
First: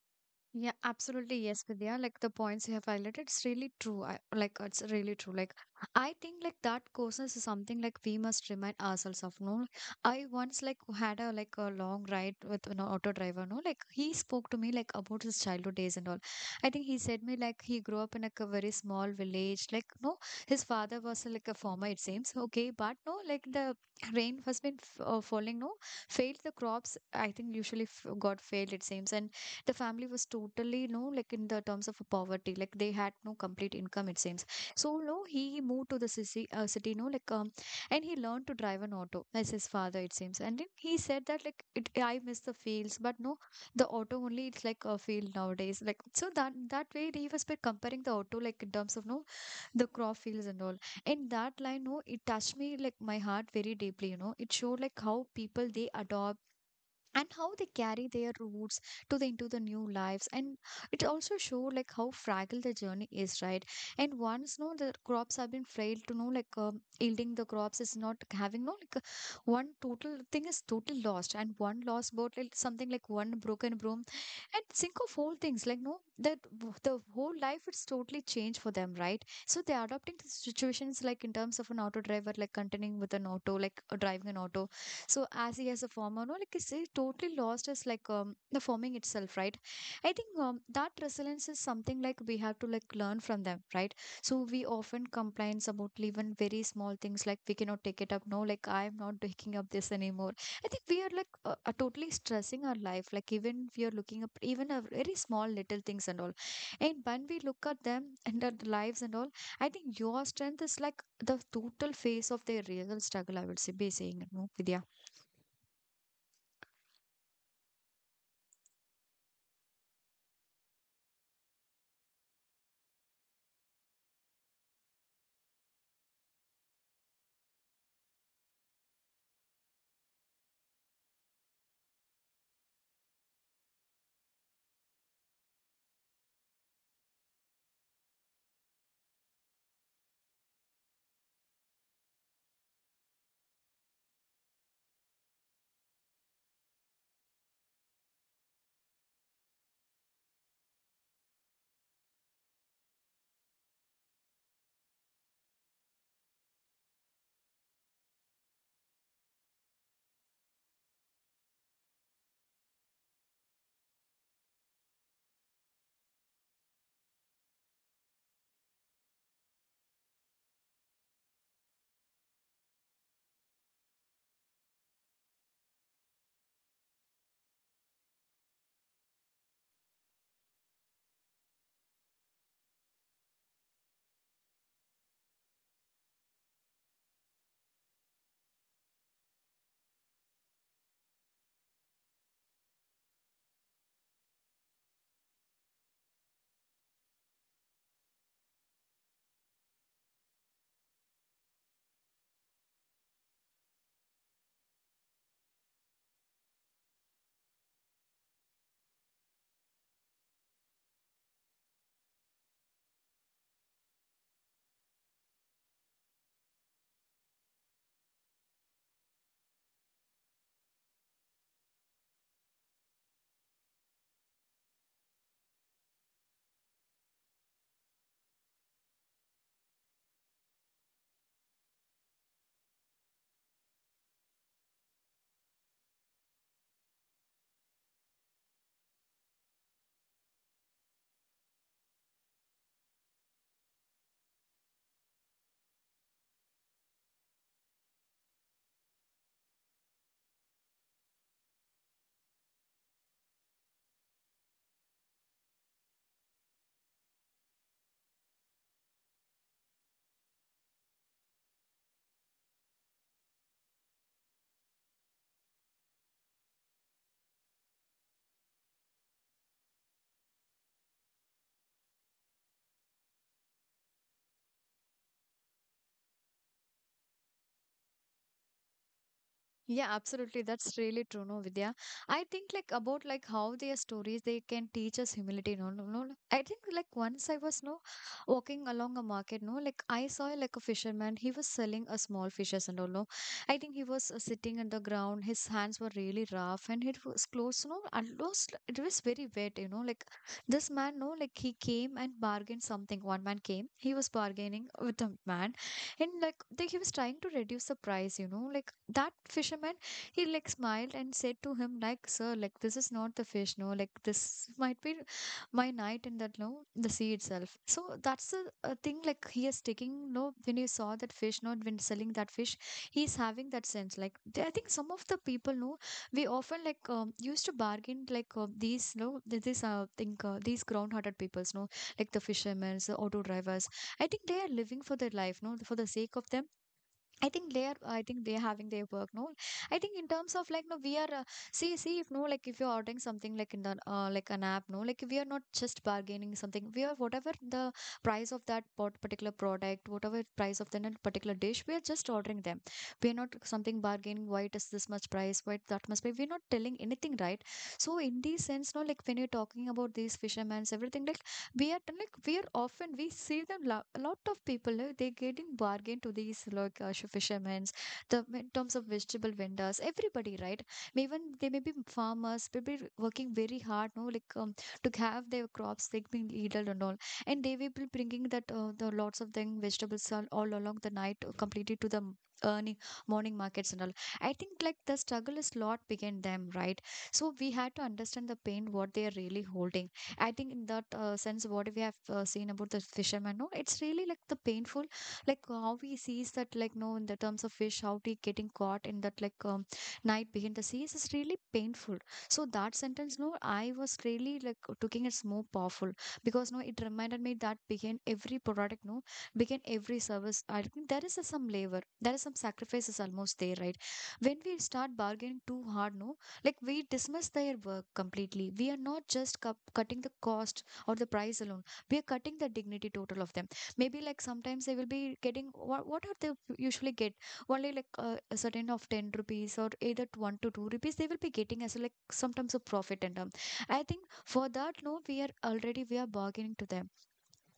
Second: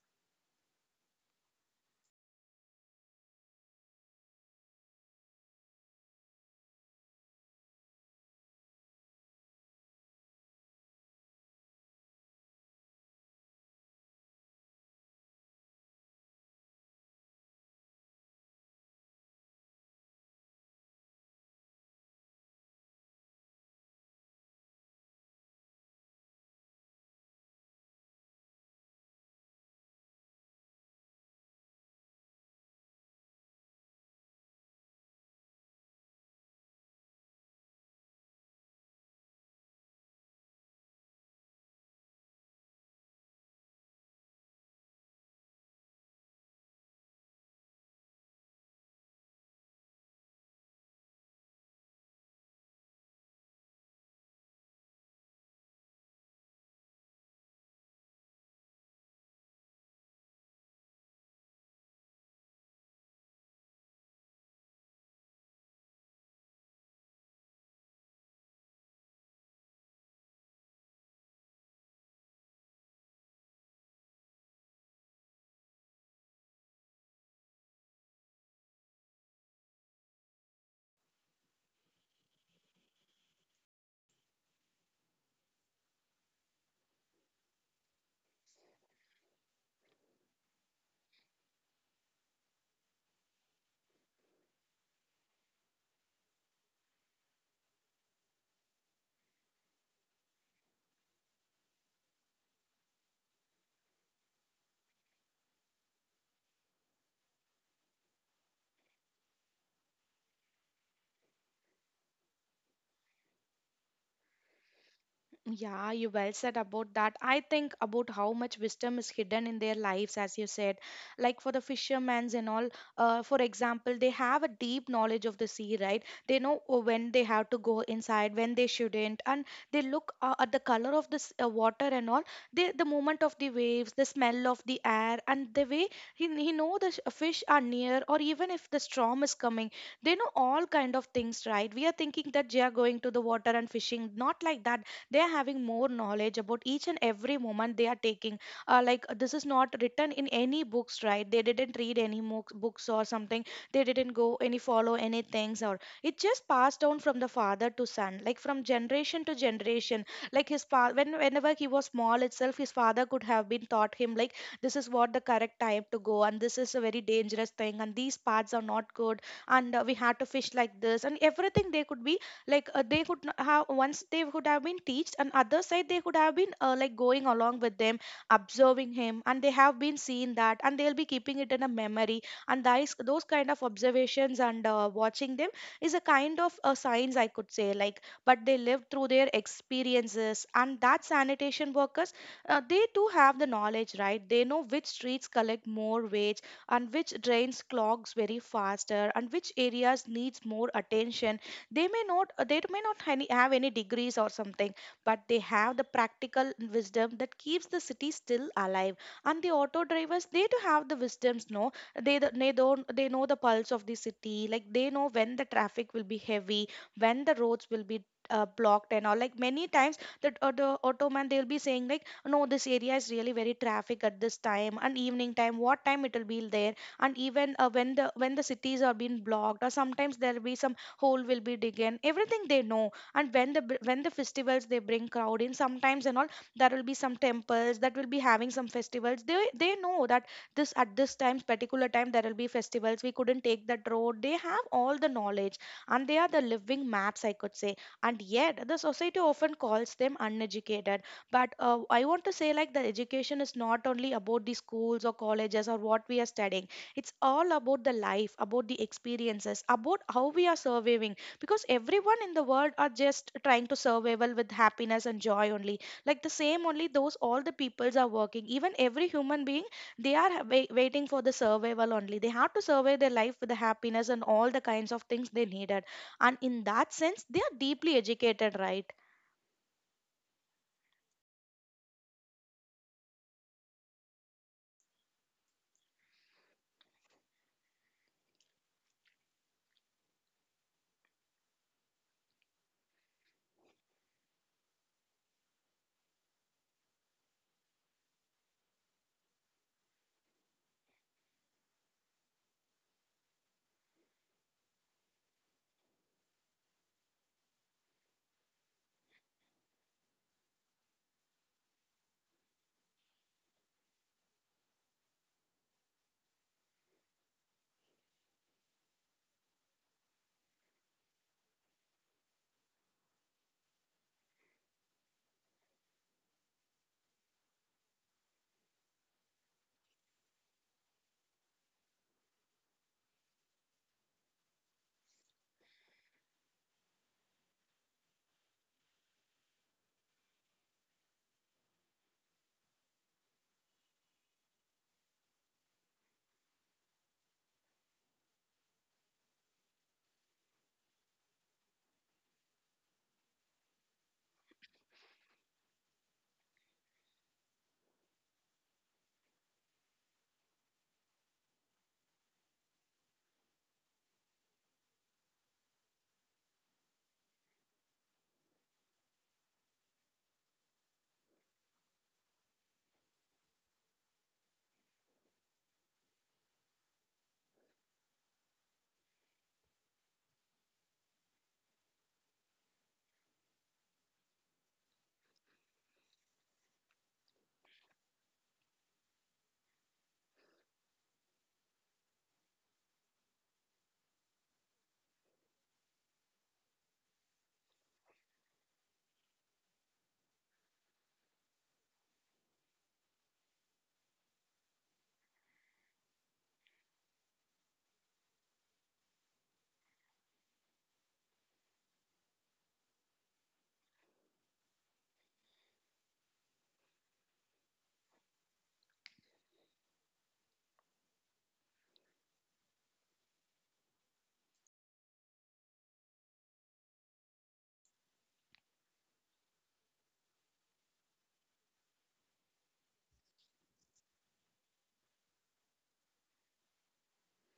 Yeah, absolutely. Yes, Vidya. Like the points you have highlighted, it's really true. I, like it's really true. Like I think like that coarseness is something like we must remind ourselves of. No, I once like had a like a long ride with an auto driver. No, like he spoke to me like about his childhood days and all. I think he said me like he grew up in like a very small village. Like no, his father was like a farmer. It seems okay, but no, like the rain has been f- uh, falling. No, failed the crops. I think usually f- got failed, it seems. And the family was totally no like in the terms of poverty, like they had no complete income it seems. So no, he moved to the city uh, city no like um, and he learned to drive an auto as his father, it seems. And then he said that like it, I miss the fields, but no, the auto only it's like a field nowadays, like so that that way he was by comparing the auto like in terms of no the crop fields and all. And that line no it touched me like my heart very deeply, you know. It showed like how people they adopt and how they carry their roots to the into the new lives. And it also showed like how fragile the journey is, right? And once no the crops have been frail to know, like um, yielding the crops is not having no like uh, one total thing is totally lost, and one lost boat like something like one broken broom, and think of whole things like no that w- the whole life it's totally changed for them, right? So they're adopting to situations, like in terms of an auto driver like continuing with an auto, like uh, driving an auto. So as he has a former, no, like he's uh, totally lost his like um, the forming itself, right? I think um, that resilience is something like we have to like learn from them, right? So we often complains about even very small things, like we cannot take it up. No, like I'm not taking up this anymore. I think we are like uh, uh, totally stressing our life. Like even we are looking up even a very small little things and all. And when we look at them and at the lives and all, I think your strength is like the total face of their real struggle. I would say, be saying, no, Vidya.
Yeah, you well said about that. I think about how much wisdom is hidden in their lives, as you said. Like for the fishermen and all, uh, for example, they have a deep knowledge of the sea, right? They know uh, when they have to go inside, when they shouldn't, and they look uh, at the color of this uh, water and all. They, the movement of the waves, the smell of the air, and the way he, he know the sh- fish are near, or even if the storm is coming, they know all kind of things, right? We are thinking that they are going to the water and fishing, not like that. They are having more knowledge about each and every moment they are taking. Uh, like, this is not written in any books, right? They didn't read any mo- books or something. They didn't go any follow any things, or it just passed down from the father to son, like from generation to generation. Like his father, when whenever he was small itself, his father could have been taught him like, this is what the correct time to go, and this is a very dangerous thing, and these paths are not good, and uh, we had to fish like this, and everything they could be, like, uh, they could not have once, they could have been teached, and other side they could have been uh, like going along with them, observing him, and they have been seeing that, and they'll be keeping it in a memory. And those those kind of observations and uh, watching them is a kind of a science, I could say, like. But they live through their experiences. And that sanitation workers, uh, they too have the knowledge, right? They know which streets collect more waste, and which drains clogs very faster, and which areas needs more attention. They may not uh, they may not any- have any degrees or something, but they have the practical wisdom that keeps the city still alive. And the auto drivers, they do have the wisdoms no, they th- they don't they know the pulse of the city, like they know when the traffic will be heavy, when the roads will be uh, blocked and all. Like many times that uh, the auto man, they'll be saying like, no, this area is really very traffic at this time, and evening time, what time it will be there, and even uh, when the when the cities are being blocked, or sometimes there'll be some hole will be digged. Everything they know, and when the b- when the festivals they bring crowd in sometimes and all, there will be some temples that will be having some festivals, they they know that this at this time particular time there will be festivals, we couldn't take that road. They have all the knowledge, and they are the living maps, I could say. And yet the society often calls them uneducated. But uh, I want to say like the education is not only about the schools or colleges or what we are studying. It's all about the life, about the experiences, about how we are surviving, because everyone in the world are just trying to survival with happiness and joy only. Like the same only, those all the peoples are working, even every human being, they are ha- wai- waiting for the survival only, they have to survive their life with the happiness and all the kinds of things they needed. And in that sense, they are deeply educated, right?
Yeah, absolutely. That's really true, no, Vidya. I think like about like how their stories they can teach us humility, no, no, no. no. I think like once I was no walking along a market, no, like I saw like a fisherman. He was selling a small fishes and all, no. I think he was uh, sitting on the ground. His hands were really rough, and it was close, no, almost it was very wet, you know. Like this man, no, like he came and bargained something. One man came. He was bargaining with a man and like they, he was trying to reduce the price, you know, like that fisherman, he like smiled and said to him like, sir, like this is not the fish, no, like this might be my night in that, no, the sea itself. So that's the uh, thing like he is taking, no, when he saw that fish, not when selling that fish, he's having that sense like they, I think some of the people, no, we often like um, used to bargain like uh, these no th- these uh, think uh, these ground hearted peoples, no, like the fishermen, the auto drivers. I think they are living for their life, no, for the sake of them. I think they are. I think they are having their work, no. I think in terms of like, no, we are. Uh, see, see, if no, like, if you're ordering something like in the uh, like an app, no, like we are not just bargaining something. We are whatever the price of that pot- particular product, whatever price of that particular dish, we are just ordering them. We are not something bargaining. Why it is this much price? Why it that much price? We're not telling anything, right? So in this sense, no, like when you're talking about these fishermen, everything like we are like we are often we see them lo- a lot of people uh, they get in bargain to these like uh, fishermen, the in terms of vegetable vendors, everybody, right? May even they may be farmers, may be working very hard, no, like um, to have their crops they being eaten and all, and they will be bringing that uh, the lots of thing vegetables all, all along the night uh, completely to the m- earning, morning markets and all. I think like the struggle is lot began them, right? So we had to understand the pain what they are really holding. I think in that uh, sense, what we have uh, seen about the fisherman, no, it's really like the painful, like how he sees that, like no, in the terms of fish, how he getting caught in that like um, night behind the seas is really painful. So that sentence, no, I was really like taking it's more powerful because no, it reminded me that behind every product, no, behind every service, I think there is a, some labor, there is some sacrifices almost there, right? When we start bargaining too hard, no, like we dismiss their work completely. We are not just cu- cutting the cost or the price alone. We are cutting the dignity total of them. Maybe like sometimes they will be getting what what are they usually get only like uh, a certain of ten rupees or either t- one to two rupees they will be getting as like sometimes a profit and um. I think for that, no, we are already we are bargaining to them.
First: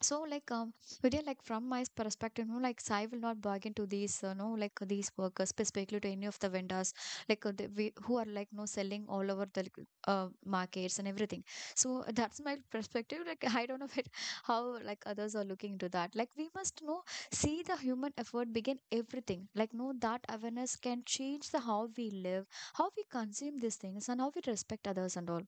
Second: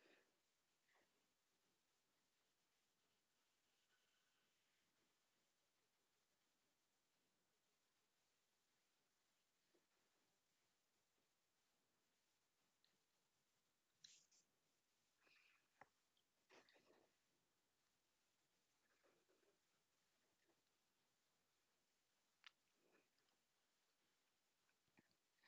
So like um, Vidya, like from my perspective, you know, like Sai will not bargain to these, uh, no, like these workers, specifically to any of the vendors, like uh, the, we, who are like no selling all over the like, uh, markets and everything. So that's my perspective. Like I don't know if it, how like others are looking into that. Like we must know, see the human effort begin everything. Like no, that awareness can change the how we live, how we consume these things, and how we respect others and all.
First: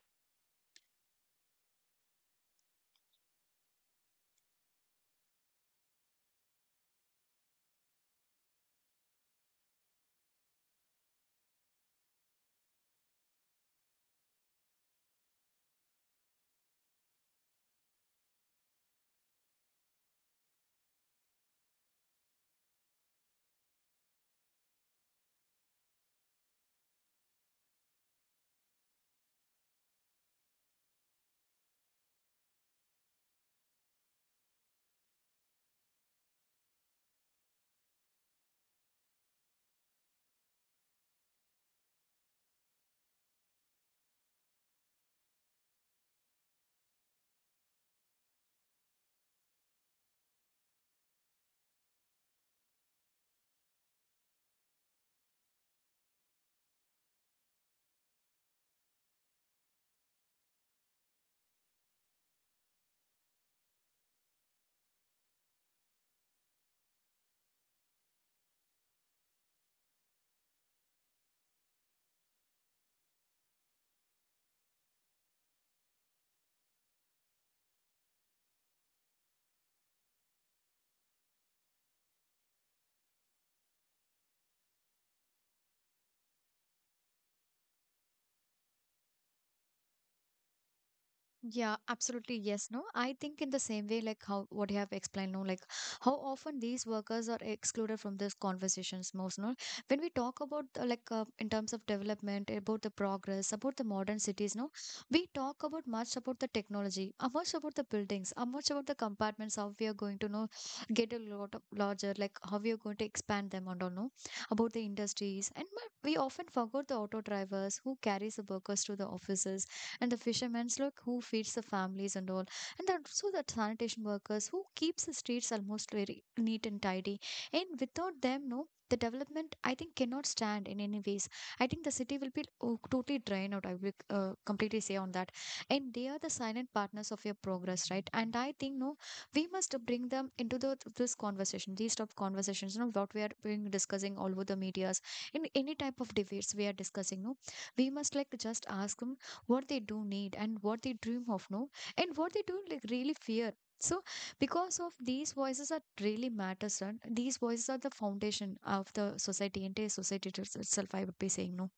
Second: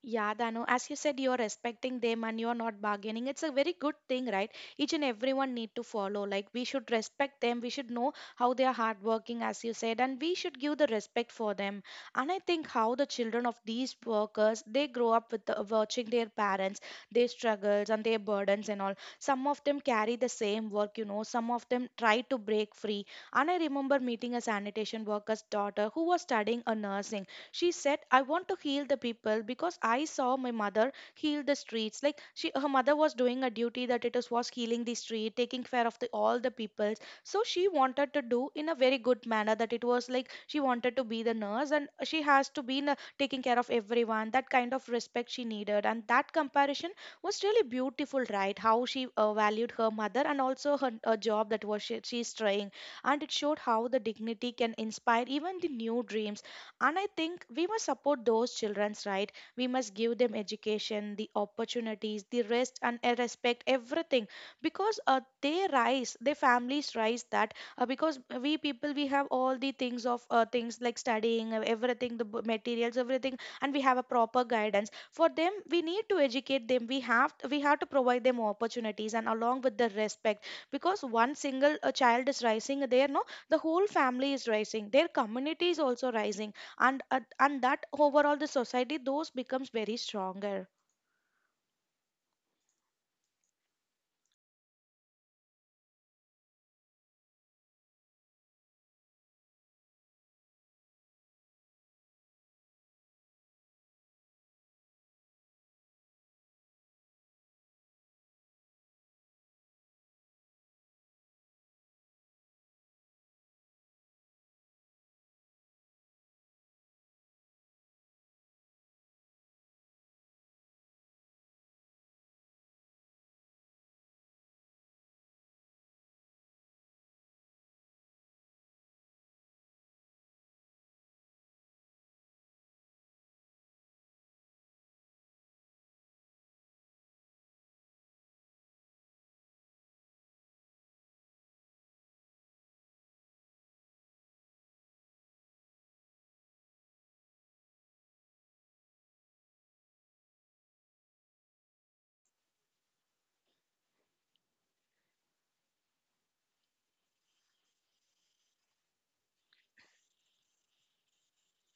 Yeah, Danu, as you said, you're respecting them and you're not bargaining. It's a very good thing, right? Each and everyone need to follow. Like we should respect them. We should know how they are hardworking, as you said, and we should give the respect for them. And I think how the children of these workers, they grow up with the, watching their parents, their struggles and their burdens and all. Some of them carry the same work, you know. Some of them try to break free. And I remember meeting a sanitation worker's daughter who was studying a nursing. She said, I want to heal the people because I saw my mother heal the streets. Like she her mother was doing a duty that it is was healing the street, taking care of the all the people. So she wanted to do in a very good manner that it was like she wanted to be the nurse and she has to be in a, taking care of everyone. That kind of respect she needed. And that comparison was really beautiful, right? How she uh, valued her mother and also her, her job that was she, she's trying. And it showed how the dignity can inspire even the new dreams. And I think we must support those children's right. We must give them education, the opportunities, the rest and a respect, everything. Because uh, they rise, their families rise that uh, because we people we have all the things of uh, things like studying, uh, everything, the b- materials, everything, and we have a proper guidance. For them, we need to educate them. We have we have to provide them opportunities and along with the respect. Because one single uh, child is rising there, no, the whole family is rising. Their community is also rising, and uh, and that overall the society those becomes very stronger.
Yeah, absolutely. Yes, no. I think in the same way, like how what you have explained, no, like how often these workers are excluded from these conversations most, no. When we talk about uh, like uh, in terms of development, about the progress, about the modern cities, no, we talk about much about the technology, uh, much about the buildings, uh, much about the compartments, how we are going to know get a lot of larger, like how we are going to expand them and all, no, about the industries, and but we often forgot the auto drivers who carries the workers to the offices, and the fishermen's look who feeds the families and all, and that also the sanitation workers who keeps the streets almost very neat and tidy. And without them, no, the development I think cannot stand in any ways. I think the city will be, oh, totally drained out, I will uh, completely say on that. And they are the silent partners of your progress, right? And I think, no, we must bring them into the this conversation, these type of conversations, you know, what we are being discussing all over the medias, in any type of debates we are discussing, no, we must like just ask them what they do need and what they dream of, no, and what they do like really fear. So because of these voices that really matters, and these voices are the foundation of the society, entire society it- itself, I would be saying, no.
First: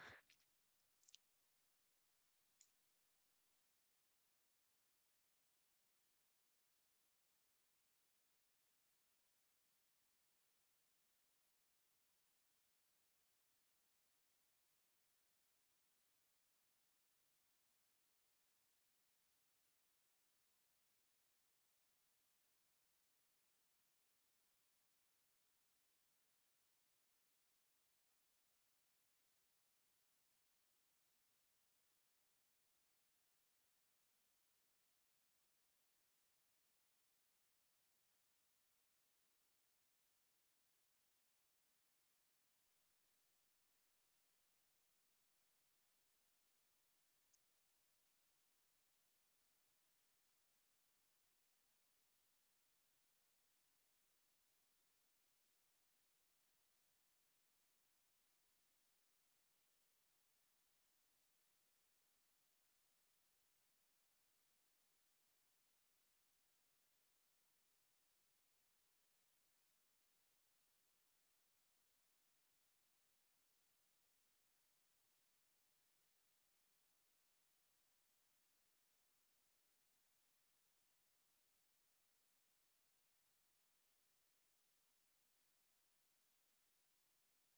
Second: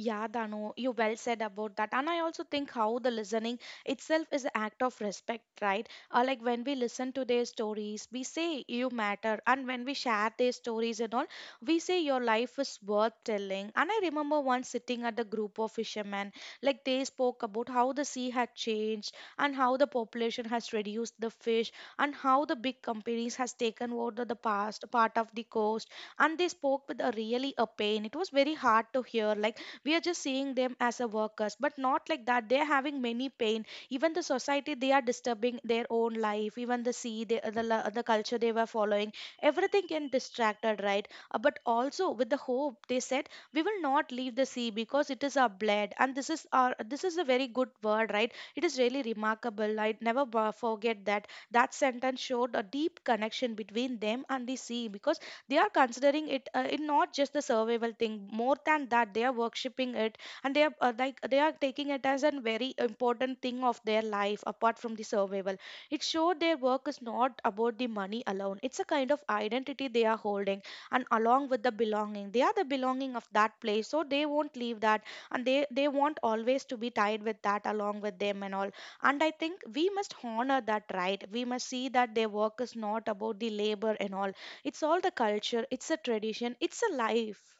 Yeah, Dano, you well said about that. And I also think how the listening itself is an act of respect, right? Uh, like when we listen to their stories, we say you matter. And when we share their stories and all, we say your life is worth telling. And I remember once sitting at the group of fishermen, like they spoke about how the sea had changed and how the population has reduced the fish and how the big companies has taken over the past part of the coast. And they spoke with a really a pain. It was very hard to hear. Like we are just seeing them as a workers but not like that they're having many pain, even the society they are disturbing their own life, even the sea the the, la- the culture they were following, everything can distracted, right? Uh, but also with the hope they said, we will not leave the sea because it is our blood and this is our this is a very good word, right? It is really remarkable. I never bo- forget that. That sentence showed a deep connection between them and the sea because they are considering it uh, in not just the survival thing, more than that they are worshipping it. And they are uh, like they are taking it as a very important thing of their life apart from the survival. It showed their work is not about the money alone, it's a kind of identity they are holding. And along with the belonging, they are the belonging of that place, so they won't leave that. And they they want always to be tied with that along with them and all. And I think we must honor that, right? We must see that their work is not about the labor and all. It's all the culture, it's a tradition, it's a life.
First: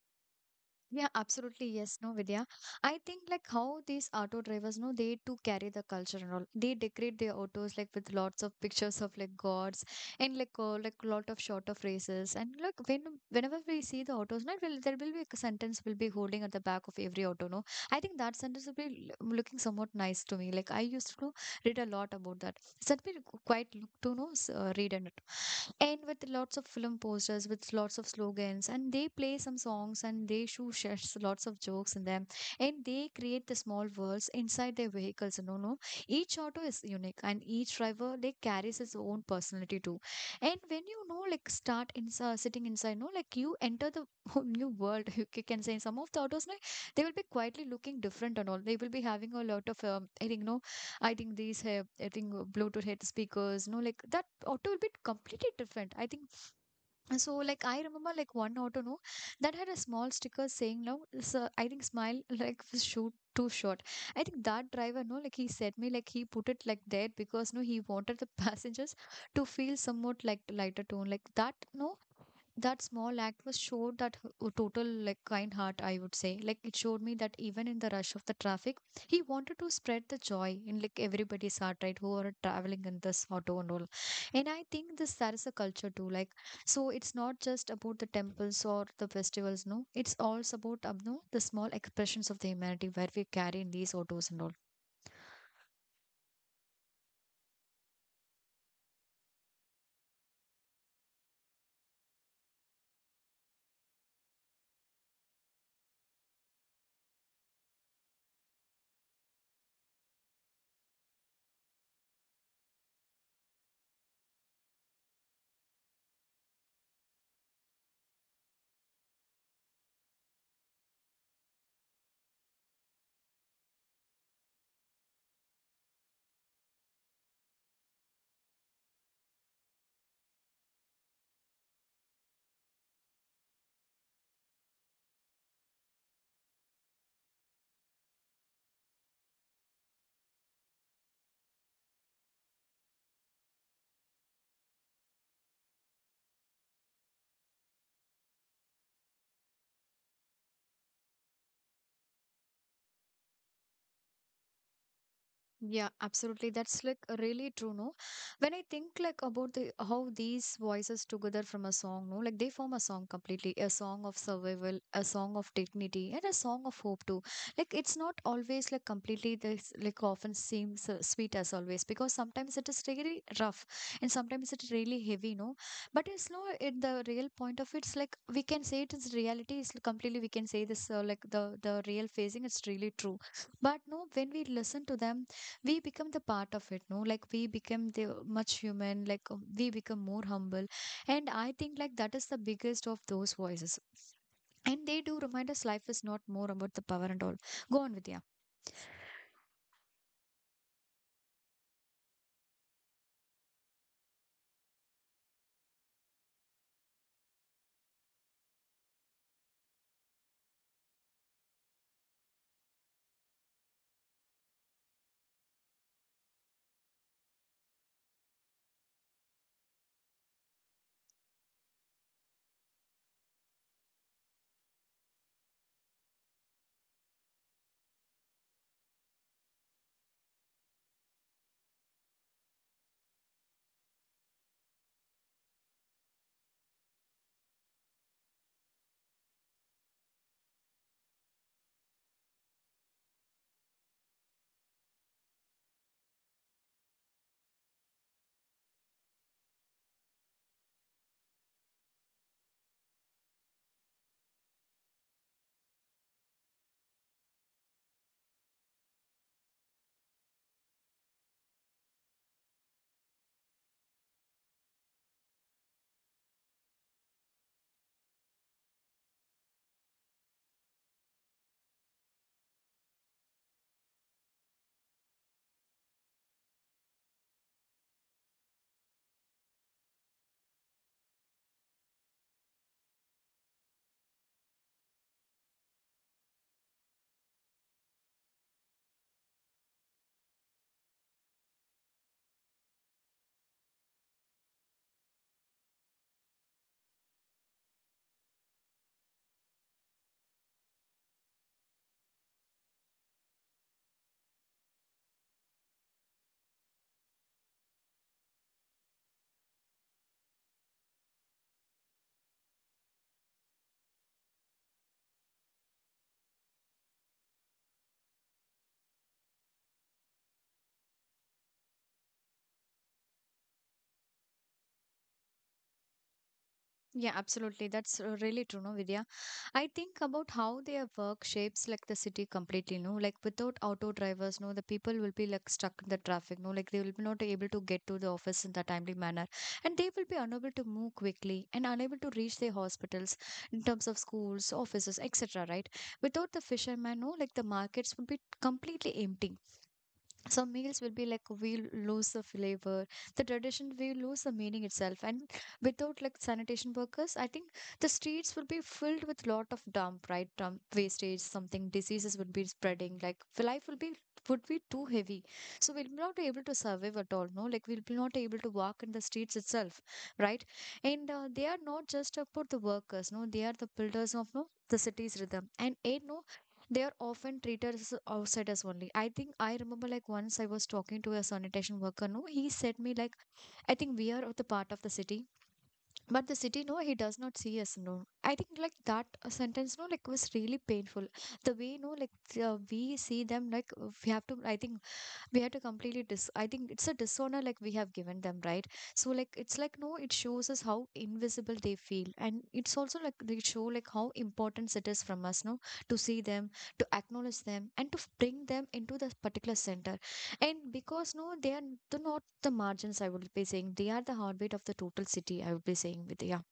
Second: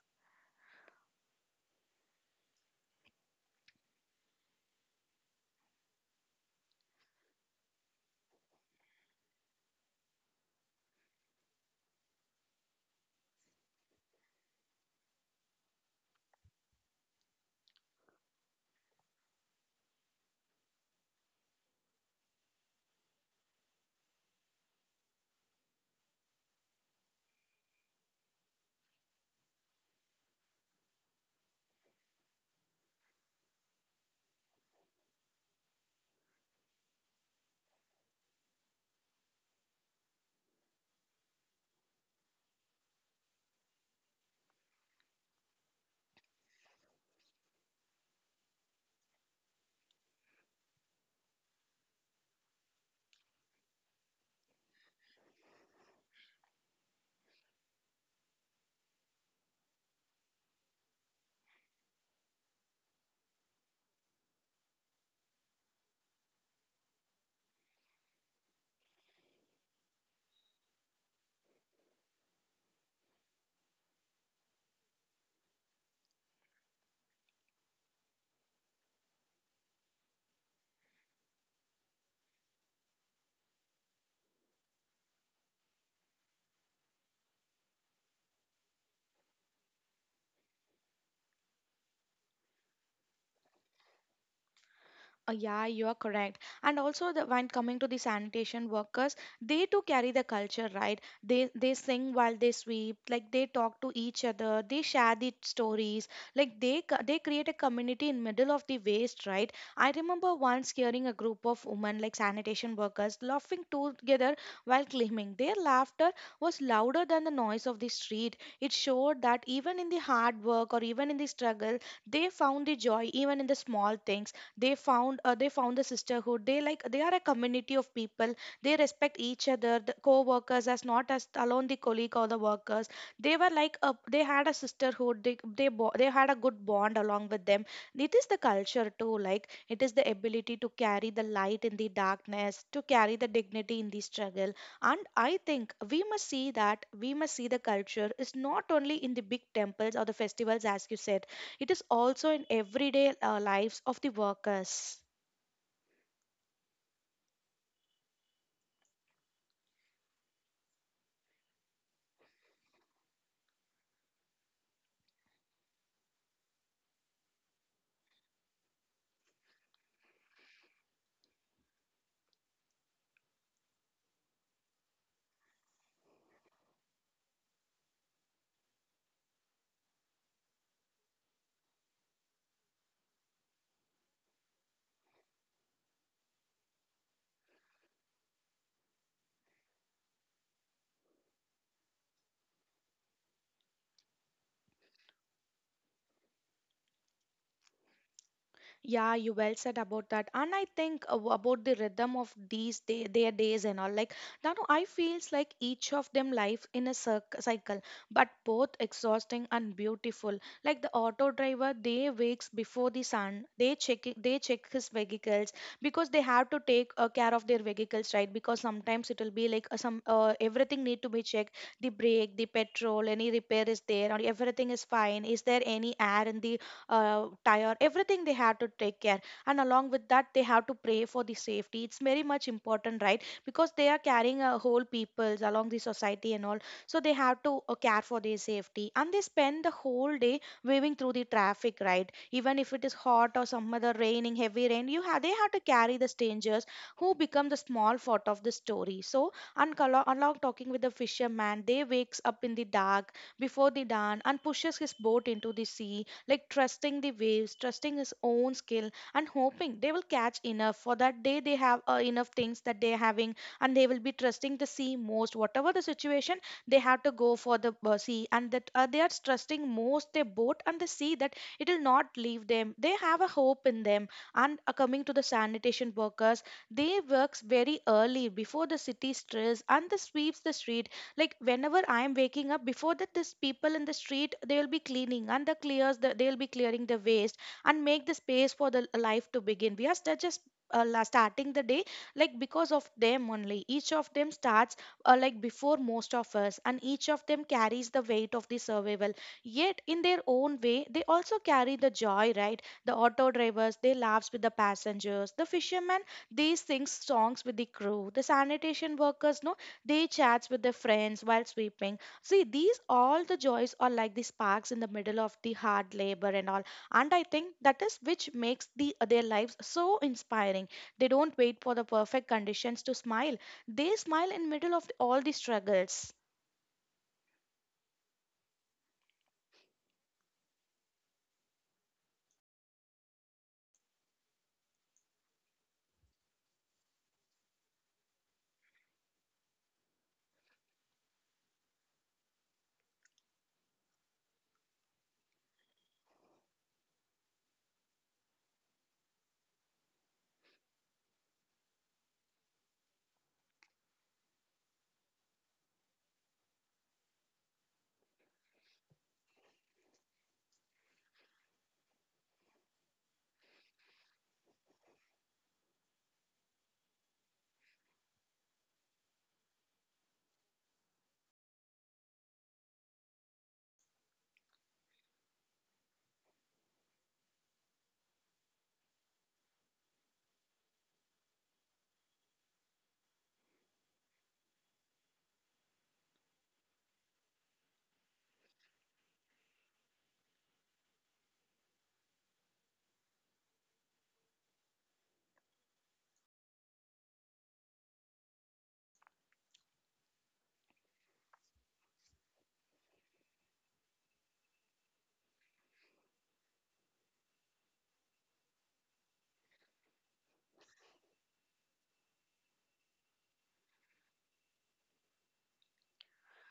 Yeah, absolutely. Yes, no, Vidya. I think like how these auto drivers, no, they too carry the culture and all. They decorate their autos like with lots of pictures of like gods, and like uh, like lot of short phrases. And like when whenever we see the autos, no, it will there will be a sentence will be holding at the back of every auto. No, I think that sentence will be l- looking somewhat nice to me. Like I used to read a lot about that. So that will quite look to know s- uh, read, and end with lots of film posters with lots of slogans, and they play some songs and they show shares lots of jokes in them, and they create the small worlds inside their vehicles. No, no each auto is unique and each driver they carries his own personality too. And when you know like start in uh, sitting inside, no, like you enter the whole new world, you ca- can say. Some of the autos like they will be quietly looking different and all. They will be having a lot of um, I think no, I think these have, I think uh, Bluetooth head speakers, no, like that auto will be completely different. I think so. Like I remember like one auto no that had a small sticker saying no. Sir, I think smile like was shoot too short. I think that driver no like he said me like he put it like that because no he wanted the passengers to feel somewhat like lighter tone like that no. That small act was showed that h- uh, total like kind heart, I would say. Like it showed me that even in the rush of the traffic, he wanted to spread the joy in like everybody's heart, right, who are traveling in this auto and all. And I think this that is a culture too, like. So it's not just about the temples or the festivals, no, it's also about um, no, the small expressions of the humanity where we carry in these autos and all.
Uh, yeah, you are correct. And also, the, when coming to the sanitation workers, they too carry the culture, right? They they sing while they sweep, like they talk to each other, they share the stories, like they c- they create a community in middle of the waste, right? I remember once hearing a group of women, like sanitation workers, laughing together while cleaning. Their laughter was louder than the noise of the street. It showed that even in the hard work or even in the struggle, they found the joy even in the small things. They found uh, they found the sisterhood. They like they are a community of people. They respect each other, the co-workers, as not as alone the colleague or the workers. They were like a, they had a sisterhood. They they, bo- they had a good bond along with them. It is the culture too, like it is the ability to carry the light in the darkness, to carry the dignity in the struggle. And I think we must see that. We must see the culture is not only in the big temples or the festivals, as you said. It is also in everyday uh, lives of the workers.
Yeah, absolutely. That's like really true, no? When I think like about the how these voices together from a song, no, like they form a song completely, a song of survival, a song of dignity, and a song of hope too. Like it's not always like completely this like often seems uh, sweet as always, because sometimes it is really rough and sometimes it's really heavy, no? But it's no in the real point of it's like we can say it is reality is completely we can say this uh, like the the real phasing. It's really true. But no, when we listen to them, we become the part of it, no, like we become the much human, like uh, we become more humble. And I think like that is the biggest of those voices. And they do remind us life is not more about the power and all, go on with.
Yeah, you well said about that. And I think uh, about the rhythm of these day, their days and all. Like, now I feels like each of them life in a cir- cycle, but both exhausting and beautiful. Like the auto driver, they wakes before the sun. They check it- they check his vehicles because they have to take uh, care of their vehicles, right? Because sometimes it will be like uh, some uh, everything need to be checked. The brake, the petrol, any repair is there, or everything is fine. Is there any air in the uh, tire, everything they have to take care. And along with that, they have to pray for the safety. It's very much important, right? Because they are carrying a whole peoples along the society and all. So they have to uh, care for their safety. And they spend the whole day waving through the traffic, right? Even if it is hot or some other raining, heavy rain, you have they have to carry the strangers who become the small part of the story. So and Kala- along talking with the fisherman, they wakes up in the dark before the dawn and pushes his boat into the sea, like trusting the waves, trusting his own skill, and hoping they will catch enough for that day. They have uh, enough things that they're having, and they will be trusting the sea most. Whatever the situation, they have to go for the uh, sea, and that uh, they are trusting most their boat and the sea that it will not leave them. They have a hope in them. And uh, coming to the sanitation workers, they works very early before the city stress and the sweeps the street. Like whenever I am waking up, before that these people in the street they will be cleaning and the clears the, they'll be clearing the waste and make the space for the life to begin. We are st- just uh, la- starting the day. Like because of them only, each of them starts uh, like before most of us, and each of them carries the weight of the survival. Yet in their own way, they also carry the joy, right? The auto drivers, they laughs with the passengers. The fishermen, they sing songs with the crew. The sanitation workers, no, day chats with their friends while sweeping. See, these all the joys are like the sparks in the middle of the hard labor and all. And I think that is which makes the their lives so inspiring. They don't wait for the perfect conditions to smile. They smile in middle of all the struggles.
Yeah, absolutely. That's uh, really true, no, Vidya. I think about how their work shapes like the city completely, no. Like without auto drivers, no, the people will be like stuck in the traffic, no. Like they will be not able to get to the office in the timely manner, and they will be unable to move quickly and unable to reach their hospitals in terms of schools, offices, et cetera. Right? Without the fishermen, no, like the markets would be completely empty, some meals will be like we lose the flavor, the tradition we lose the meaning itself. And without like sanitation workers I think the streets will be filled with lot of dump, right, dump wastage something, diseases would be spreading like life will be would be too heavy. So we'll not be able to survive at all, no, like we'll be not able to walk in the streets itself, right? And uh, they are not just about the workers, no, they are the builders of no the city's rhythm and eh, no they are often treated as outsiders only. I think I remember like once I was talking to a sanitation worker, no, he said me like, I think we are of the part of the city, but the city, no, he does not see us, no. I think like that uh, sentence, no, like was really painful. The way, no, like uh, we see them, like uh, we have to, I think we have to completely dis I think it's a dishonor like we have given them, right? So like it's like no it shows us how invisible they feel, and it's also like they show like how important it is from us, no, to see them, to acknowledge them, and to f- bring them into the particular center. And because no they are the, not the margins I would be saying, they are the heartbeat of the total city I would be saying with, yeah.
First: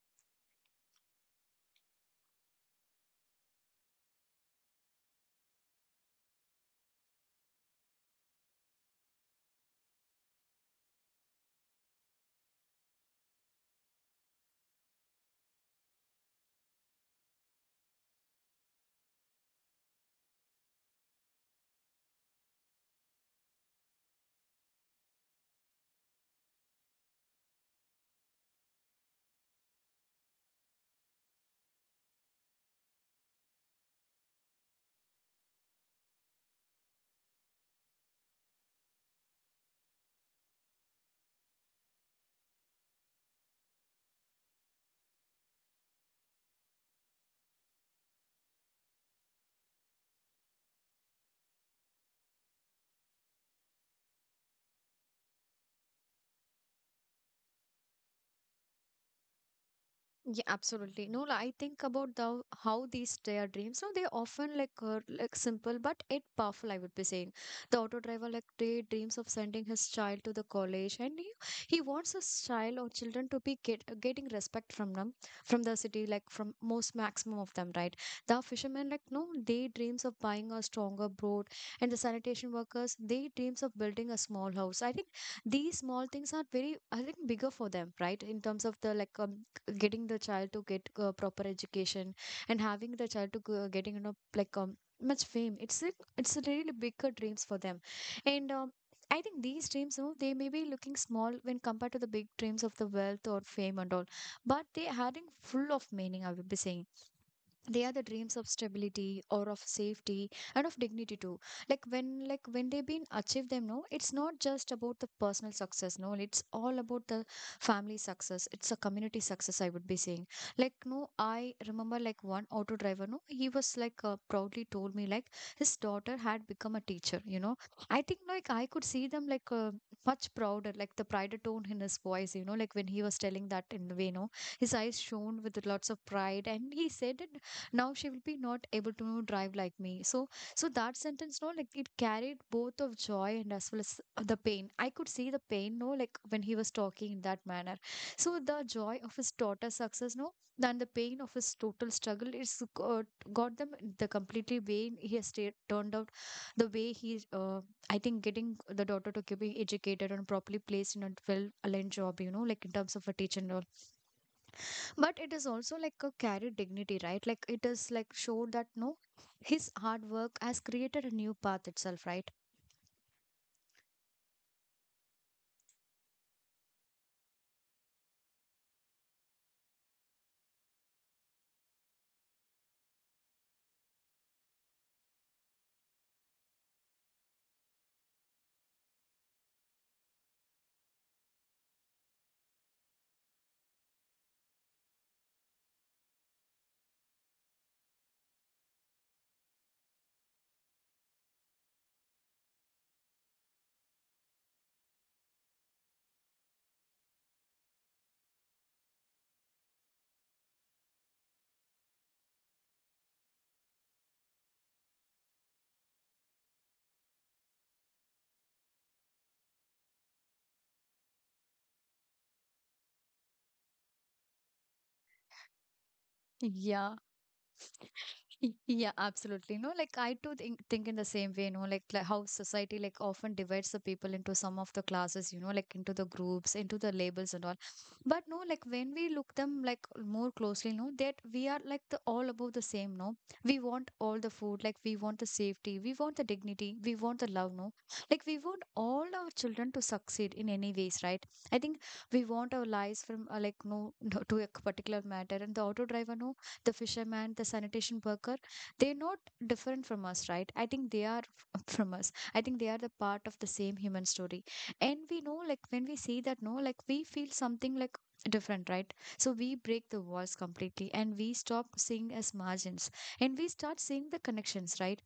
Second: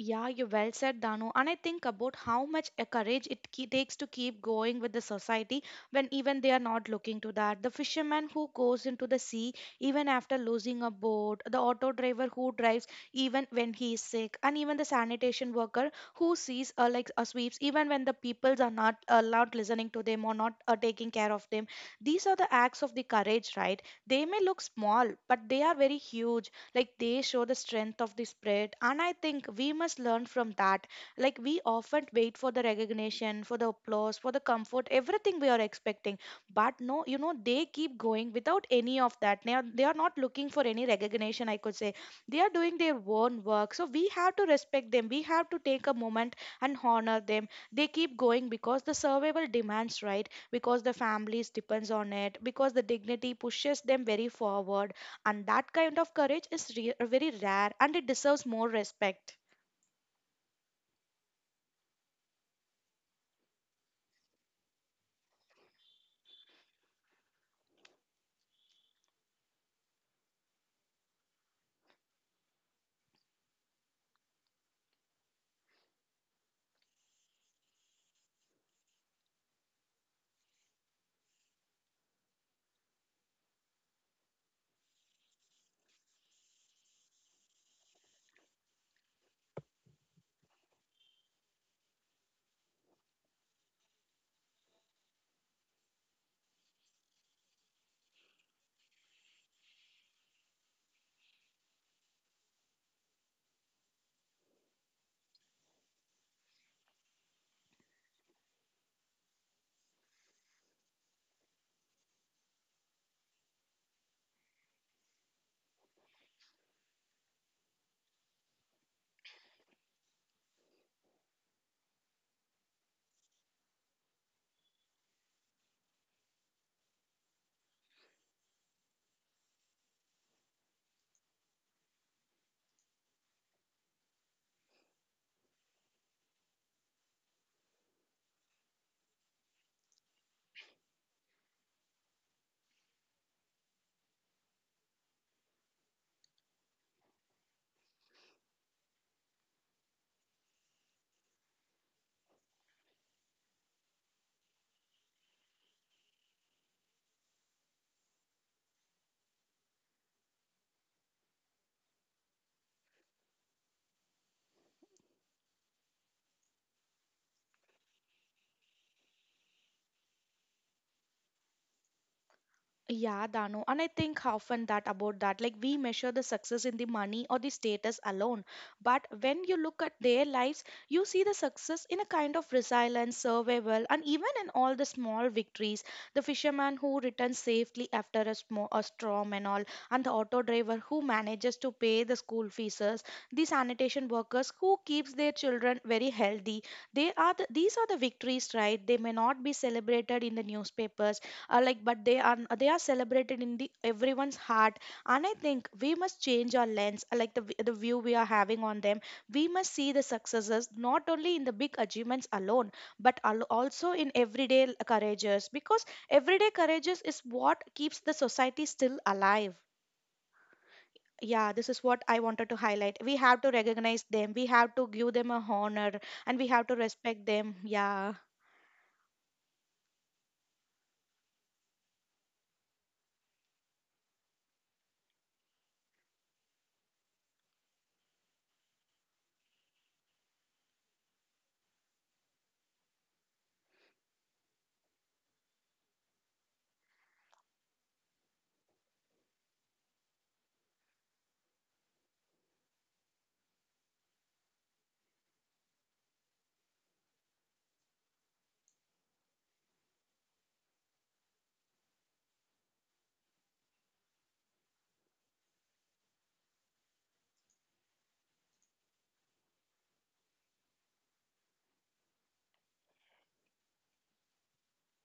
Yeah, you well said, Danu. And I think about how much uh, courage it ke- takes to keep going with the society when even they are not looking to that. The fisherman who goes into the sea even after losing a boat, the auto driver who drives even when he is sick, and even the sanitation worker who sees uh, like uh, sweeps even when the peoples are not allowed listening to them or not uh, taking care of them. These are the acts of the courage, right? They may look small, but they are very huge. Like they show the strength of the spread, and I think we must learn from that. Like we often wait for the recognition, for the applause, for the comfort, everything we are expecting. But no, you know, they keep going without any of that. They are, they are not looking for any recognition, I could say. They are doing their own work. So we have to respect them, we have to take a moment and honor them. They keep going because the survival demands, right? Because the families depends on it, because the dignity pushes them very forward. And that kind of courage is re- very rare, and it deserves more respect.
Yeah, absolutely. No, like, I think about the how these their dreams. No, they often like uh, like simple, but it powerful. I would be saying the auto driver like they dreams of sending his child to the college, and he, he wants his child or children to be get, getting respect from them, from the city, like from most maximum of them, right? The fishermen like no, they dreams of buying a stronger boat, and the sanitation workers they dreams of building a small house. I think these small things are very, I think, bigger for them, right? In terms of the like um, getting the child to get a proper education and having the child to go, getting you know like um, much fame, it's a, it's a really bigger dreams for them. And um, I think these dreams, you know, they may be looking small when compared to the big dreams of the wealth or fame and all, but they are having full of meaning I would be saying. They are the dreams of stability or of safety and of dignity too. Like when like when they've been achieved them, no, it's not just about the personal success, no, it's all about the family success, it's a community success I would be saying. Like no I remember like one auto driver, no, he was like uh, proudly told me like his daughter had become a teacher, you know. I think like I could see them like uh, much prouder, like the pride tone in his voice, you know, like when he was telling that in the way, no, his eyes shone with lots of pride and he said it, now she will be not able to drive like me. So so that sentence, no, like it carried both of joy and as well as the pain. I could see the pain, no, like when he was talking in that manner. So the joy of his daughter's success, no, and the pain of his total struggle is got, got them, the completely way he has ta- turned out, the way he uh, I think getting the daughter to be educated and properly placed in a well aligned job, you know, like in terms of a teacher and all. But it is also like a carried dignity, right? Like it is like showed that no his hard work has created a new path itself, right?
Yeah, Dano. And I think often that about that, like we measure the success in the money or the status alone. But when you look at their lives, you see the success in a kind of resilience, survival, and even in all the small victories. The fisherman who returns safely after a, sm- a storm and all, and the auto driver who manages to pay the school fees, the sanitation workers who keeps their children very healthy. They are the, these are the victories, right? They may not be celebrated in the newspapers, uh, like but they are they are celebrated in the everyone's heart. And I think we must change our lens, uh, like the, v- the view we are having on them. We must see the successes not only in the big achievements alone, but al- also in everyday l- courageous, because everyday courageous is what keeps the society still alive. Yeah, this is what I wanted to highlight. We have to recognize them, we have to give them a honor, and we have to
Yeah,
respect them. Yeah,
Y- Yeah, absolutely. No, like I too think think in the same way, you know, like, like how society like often divides the people into some of the classes, you know, like into the groups, into the labels and all. But no, like when we look them like more closely, no, that we are like the all about the same, no. We want all the food, like we want the safety, we want the dignity, we want the love, no. Like we want all our children to succeed in any ways, right? I think we want our lives from uh, like no, no to a particular matter, and the auto driver, no, the fisherman, the sanitation worker, they're not different from us, right? I think they are f- from us. I think they are the part of the same human story. And we know, like, when we see that, no, like, we feel something like different, right? So we break the walls completely and we stop seeing as margins and we start seeing the connections, right?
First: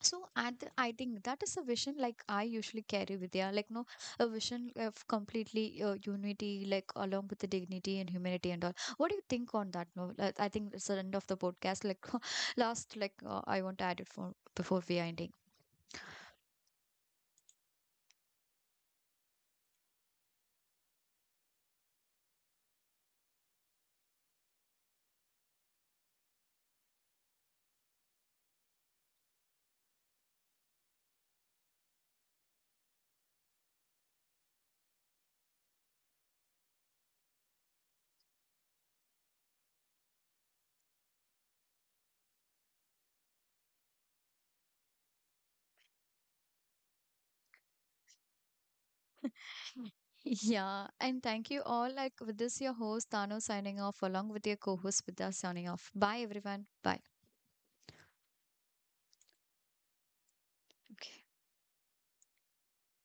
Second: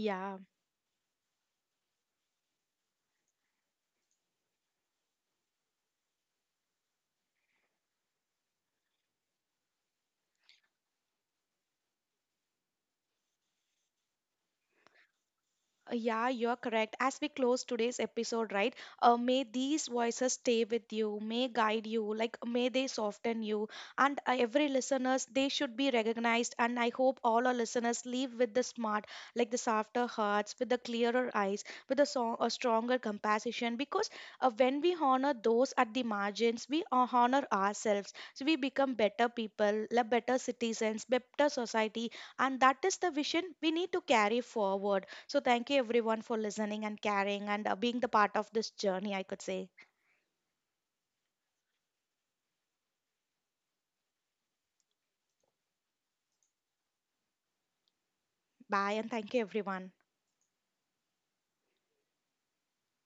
So at the, I think that is a vision like I usually carry with, yeah, like no a vision of completely uh, unity like along with the dignity and humanity and all. What do you think on that? No, like, I think it's the end of the podcast. Like last like uh, I want to add it for before we are ending.
Uh, Yeah, you're correct. As we close today's episode, right? Uh, may these voices stay with you, may guide you, like may they soften you. And uh, every listeners, they should be recognized. And I hope all our listeners leave with the smart, like the softer hearts, with the clearer eyes, with a, so- a stronger compassion. Because uh, when we honor those at the margins, we uh, honor ourselves. So we become better people, la better citizens, better society, and that is the vision we need to carry forward. So, thank you everyone for listening and caring and uh, being the part of this journey, I could say.
Yeah, and thank you all. Like with this, your host Tano signing off along with your co-host Vidya signing off. Bye everyone. Bye.
Bye, and thank you everyone.
Okay.